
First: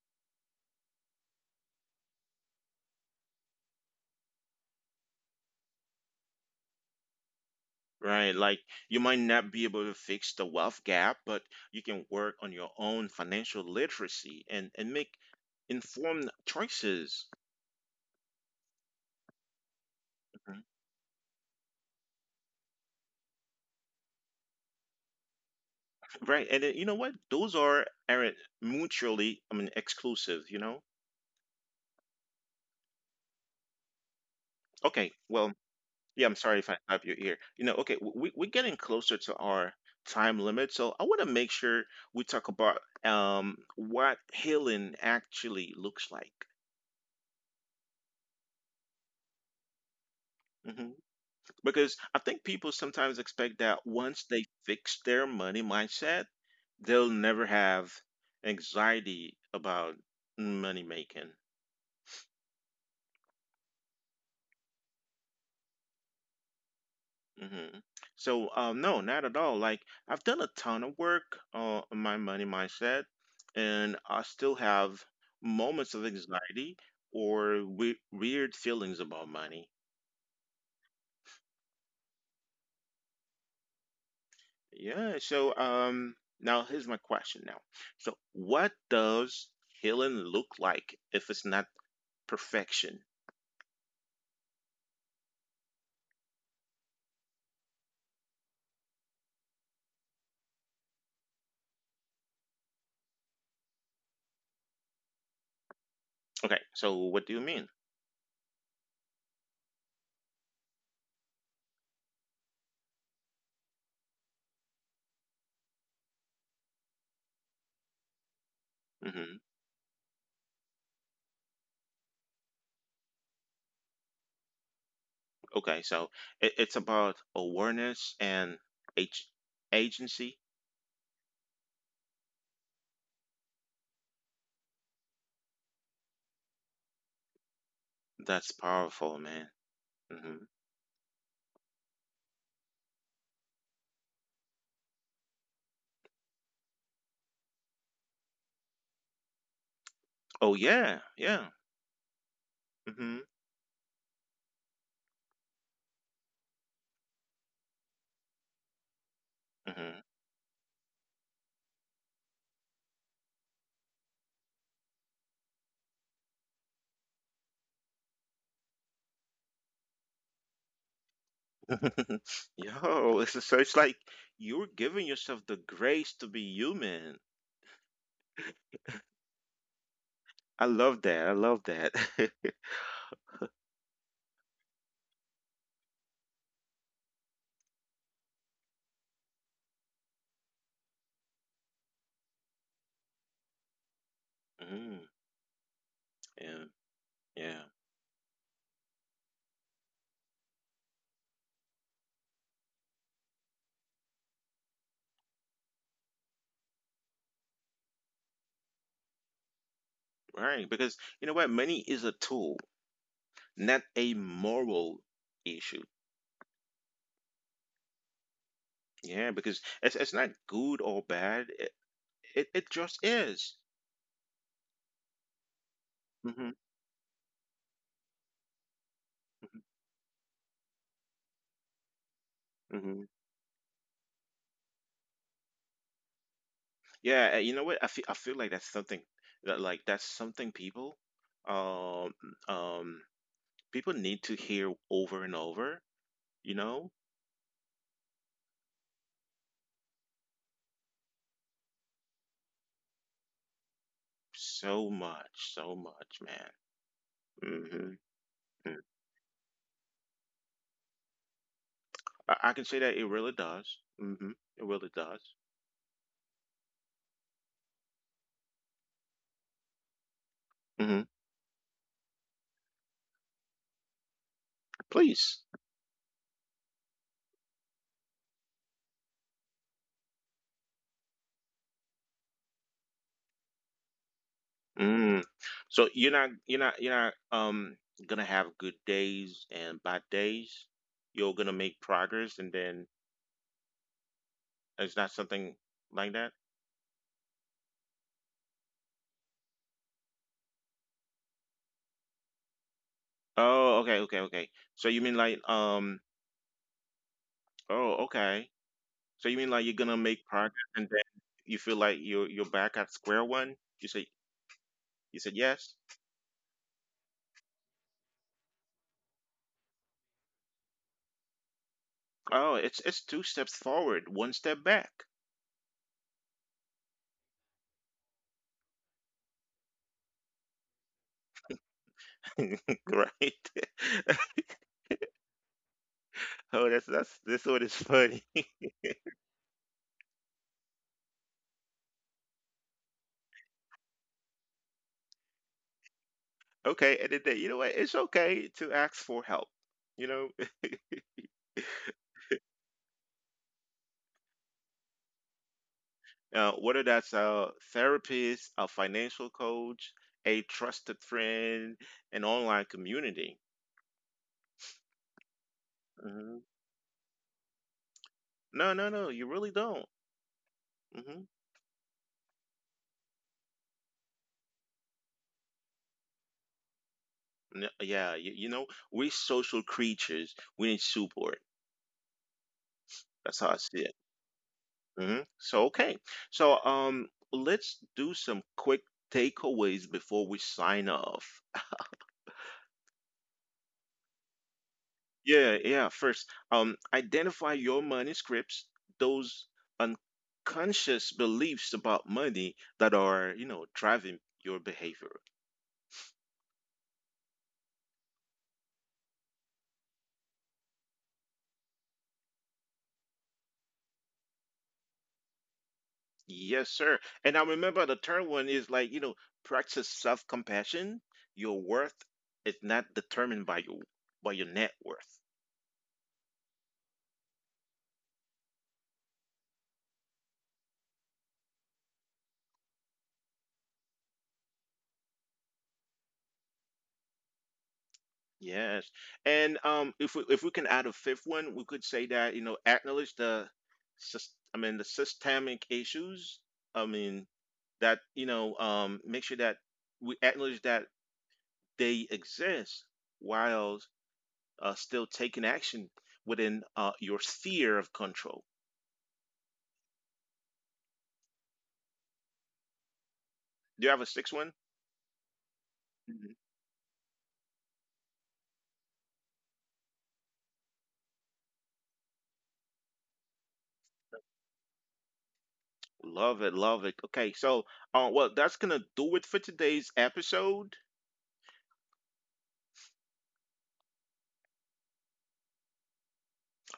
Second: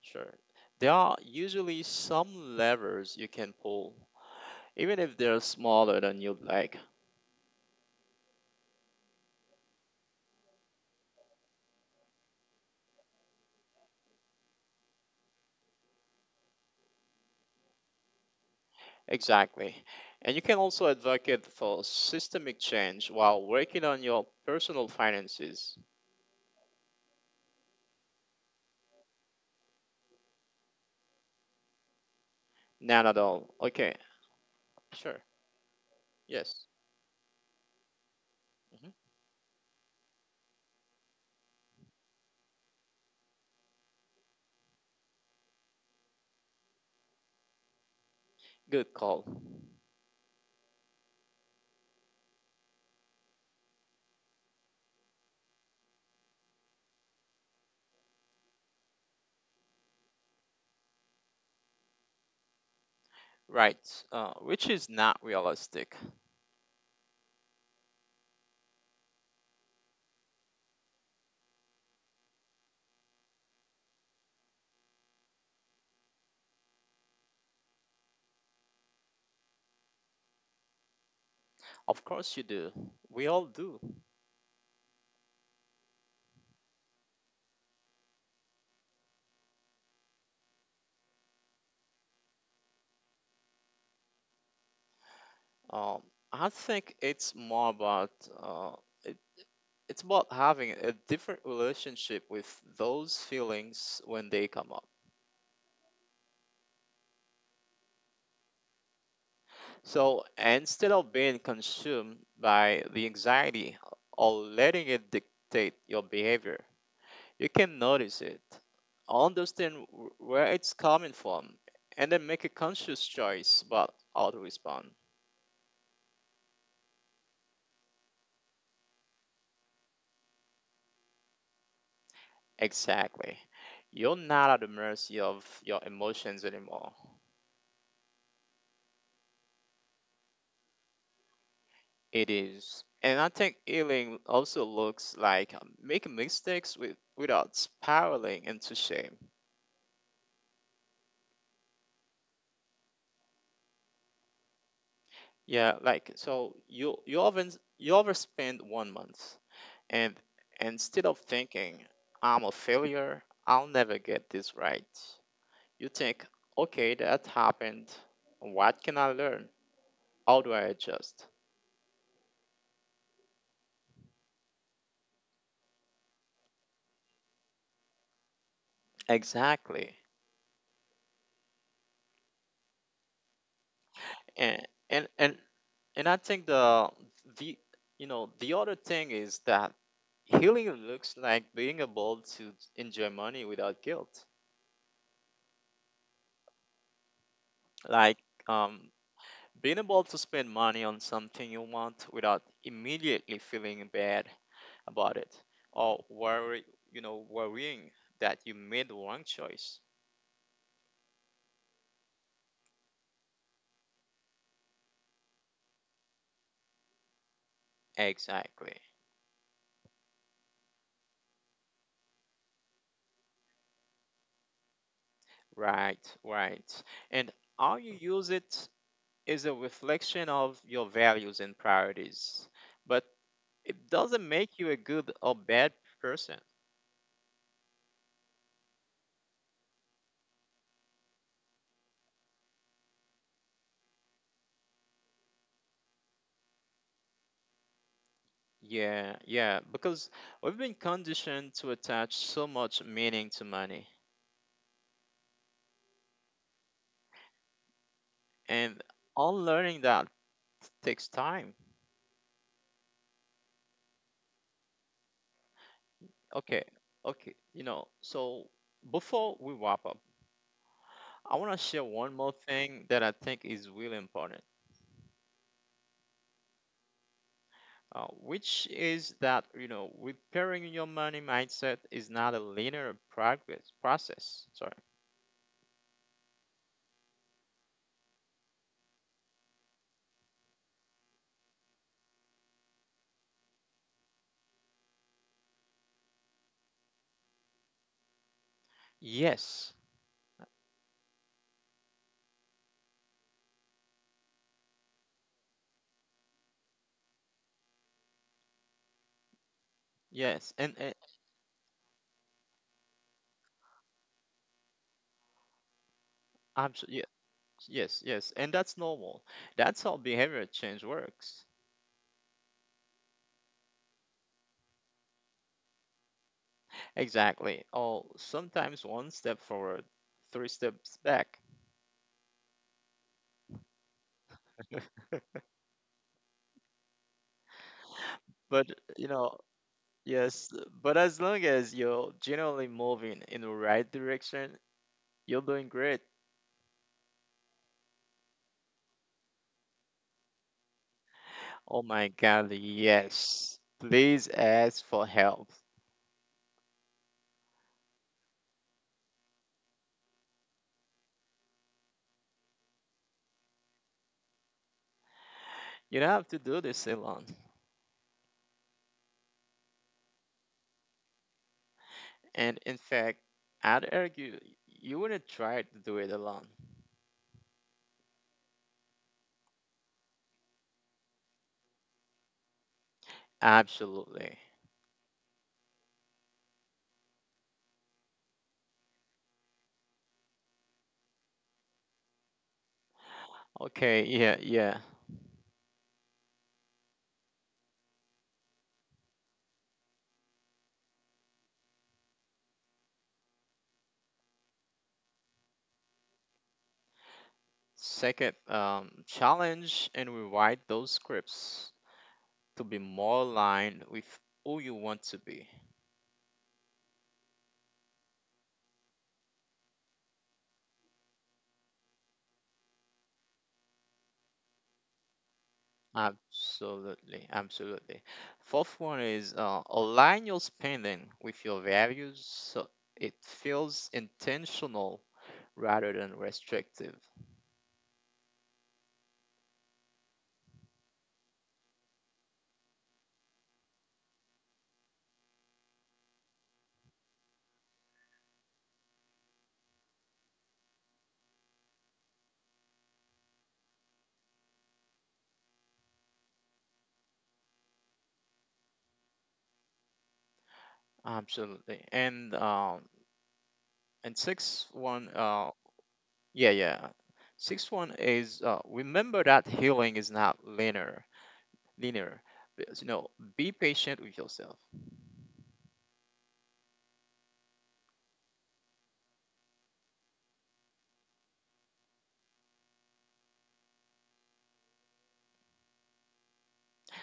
Speaker 2: Sure. There are usually some levers you can pull, even if they're smaller than you'd like.
Speaker 1: Right, like you might not be able to fix the wealth gap, but you can work on your own financial literacy and make informed choices.
Speaker 2: Exactly. And you can
Speaker 1: Mhm.
Speaker 2: also advocate for systemic change while working on your personal finances.
Speaker 1: Right, and then, you know what? Those are aren't mutually, I mean, exclusive. You know.
Speaker 2: None at all. Okay, sure.
Speaker 1: Okay, well, yeah, I'm
Speaker 2: Yes.
Speaker 1: sorry if I stop you here. You know, okay, we're getting
Speaker 2: Mhm.
Speaker 1: closer to our time limit, so I want to make sure we talk about what healing actually looks like.
Speaker 2: Good call.
Speaker 1: Hmm. Because I think people sometimes expect that once they fix their money mindset, they'll never have anxiety about money making.
Speaker 2: Right, which is not realistic.
Speaker 1: Mm-hmm. So, no, not at all. Like, I've done a ton of work on my money mindset, and I still have moments of anxiety or we weird feelings about money.
Speaker 2: Of course, you do. We all do.
Speaker 1: Yeah. So, now here's my question now. So, what does healing look like if it's not perfection?
Speaker 2: Um, I think it's more about it's about having a different relationship with those feelings when they come up.
Speaker 1: Okay. So, what do you mean?
Speaker 2: So instead of being consumed by the anxiety or letting it dictate your behavior, you can notice it,
Speaker 1: Mm-hmm.
Speaker 2: understand where it's coming from, and then make a conscious choice about how to respond.
Speaker 1: Okay. So, it's about awareness and ag- agency.
Speaker 2: Exactly. You're not at the mercy of your emotions anymore.
Speaker 1: That's powerful, man. Hmm.
Speaker 2: It is. And I think healing also looks like making mistakes with, without spiraling into shame.
Speaker 1: Oh yeah, yeah. Hmm.
Speaker 2: Yeah, like so you often you overspend one month and
Speaker 1: Hmm.
Speaker 2: instead of thinking I'm a failure, I'll never get this right. You think, okay, that happened. What can I learn? How do I adjust?
Speaker 1: Yo, it's so it's like you're giving yourself the grace to be human.
Speaker 2: Exactly.
Speaker 1: I love that. I love that.
Speaker 2: And and and and I think the you know the other thing is that healing looks like being able to enjoy money without guilt.
Speaker 1: Hmm. Yeah, yeah,
Speaker 2: Like um, being able to spend money on something you want without immediately feeling bad about it or worry, you know, worrying that you made the wrong choice.
Speaker 1: right. Because you know what, money is a tool, not a moral issue.
Speaker 2: Exactly.
Speaker 1: Yeah, because it's not good or bad. It just is.
Speaker 2: Right,
Speaker 1: Hmm.
Speaker 2: right. And how you use it is a reflection of your values and priorities, but
Speaker 1: Hmm.
Speaker 2: it doesn't make you a good or bad person.
Speaker 1: Yeah, you know what? I feel like that's something that like that's something people um um people need to hear over and over, you know?
Speaker 2: Yeah, yeah, because we've been conditioned to attach so much meaning to money,
Speaker 1: So much, so much, man. Hmm.
Speaker 2: and unlearning that takes time.
Speaker 1: I can say that it really does. Hmm. It really does.
Speaker 2: Okay, okay, you know, so before we wrap up, I
Speaker 1: Hmm.
Speaker 2: want to share one more thing that I think is really important,
Speaker 1: Please.
Speaker 2: which is that, you know, repairing your money mindset is not a linear progress process. Sorry.
Speaker 1: Mm. So you're not gonna have good days and bad days. You're gonna make progress and then it's not something like that.
Speaker 2: Yes,
Speaker 1: Oh, okay, okay, okay. So you mean like oh, okay. So you mean like you're gonna make
Speaker 2: yes,
Speaker 1: progress
Speaker 2: and
Speaker 1: and then you feel like you're back at square one? You said yes.
Speaker 2: absolutely, yes, and that's normal. That's how behavior change works.
Speaker 1: Oh, it's two steps forward, one step back.
Speaker 2: Exactly. Or sometimes one step forward, three steps back.
Speaker 1: Right? Oh, that's this one is funny.
Speaker 2: But you know, yes, but as long as you're generally moving in the right direction, you're doing great.
Speaker 1: Okay, and then you know what? It's okay to ask for help. You know,
Speaker 2: Oh my God, yes. Please ask for help.
Speaker 1: whether that's a therapist, a financial coach, a trusted friend, an online community.
Speaker 2: You don't have to
Speaker 1: Mm-hmm.
Speaker 2: do this alone.
Speaker 1: No, no, no. You really don't. Hmm.
Speaker 2: And in fact, I'd argue you wouldn't try to do it alone.
Speaker 1: Yeah, you know, we're social creatures. We need support. That's how I see it.
Speaker 2: Absolutely.
Speaker 1: Hmm. So okay. So let's do some quick takeaways before we sign off.
Speaker 2: Okay, yeah, yeah.
Speaker 1: Yeah, yeah. First, identify your money scripts, those unconscious beliefs about money that are, you know, driving your behavior.
Speaker 2: Second, challenge and rewrite those scripts to be more aligned with who you want to be.
Speaker 1: Yes, sir. And I remember the third one is like, you know, practice self-compassion. Your worth is not determined by your net worth.
Speaker 2: Absolutely, absolutely. Fourth one is align your spending with your values so it feels intentional rather than restrictive.
Speaker 1: Yes. And if we can add a fifth one, we could say that, you know, acknowledge the the systemic issues. I mean that, you know, make sure that we acknowledge that they exist while still taking action within your sphere of control.
Speaker 2: Absolutely. And
Speaker 1: Do you have a sixth one?
Speaker 2: sixth one, yeah, yeah. Sixth one is remember that healing is not linear. Linear. Because, you know, be patient with yourself.
Speaker 1: Love it, love it. Okay, so well, that's gonna do it for today's episode.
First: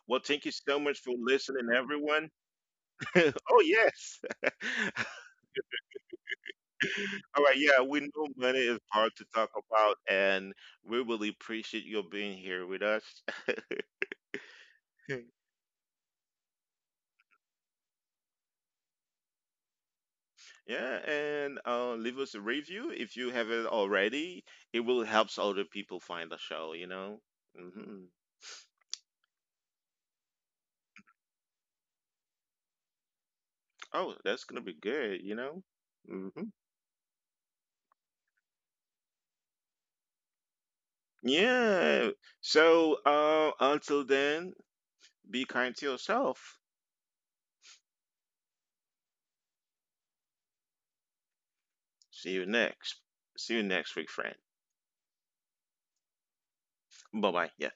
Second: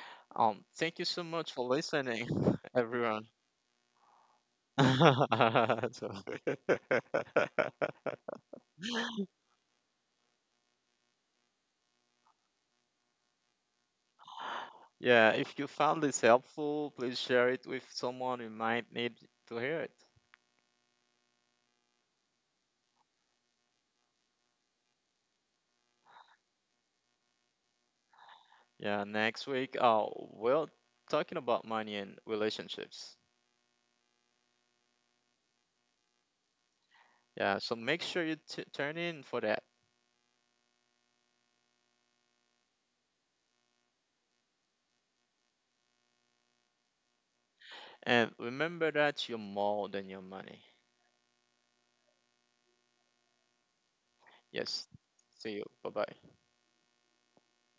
Speaker 1: Well, thank you so
Speaker 2: Thank
Speaker 1: much
Speaker 2: you
Speaker 1: for
Speaker 2: so much for
Speaker 1: listening,
Speaker 2: listening,
Speaker 1: everyone.
Speaker 2: everyone.
Speaker 1: oh yes.
Speaker 2: So,
Speaker 1: All right, yeah, we know money is hard to talk about, and we really appreciate you being here with us.
Speaker 2: yeah, if you found this helpful, please share it with someone who might need to hear it.
Speaker 1: yeah, and leave us a review if you haven't already. It will help other people find the show. You know. Hmm.
Speaker 2: Yeah, next week, we're talking about money and relationships.
Speaker 1: Oh, that's gonna be good. You know. Hmm.
Speaker 2: Yeah, so make sure you t turn in for that.
Speaker 1: Yeah. So until then, be kind to yourself.
Speaker 2: And remember that you're more than your money.
Speaker 1: See you next. See you next week, friend.
Speaker 2: Yes. See you. Bye bye.
Speaker 1: Bye bye. Yeah.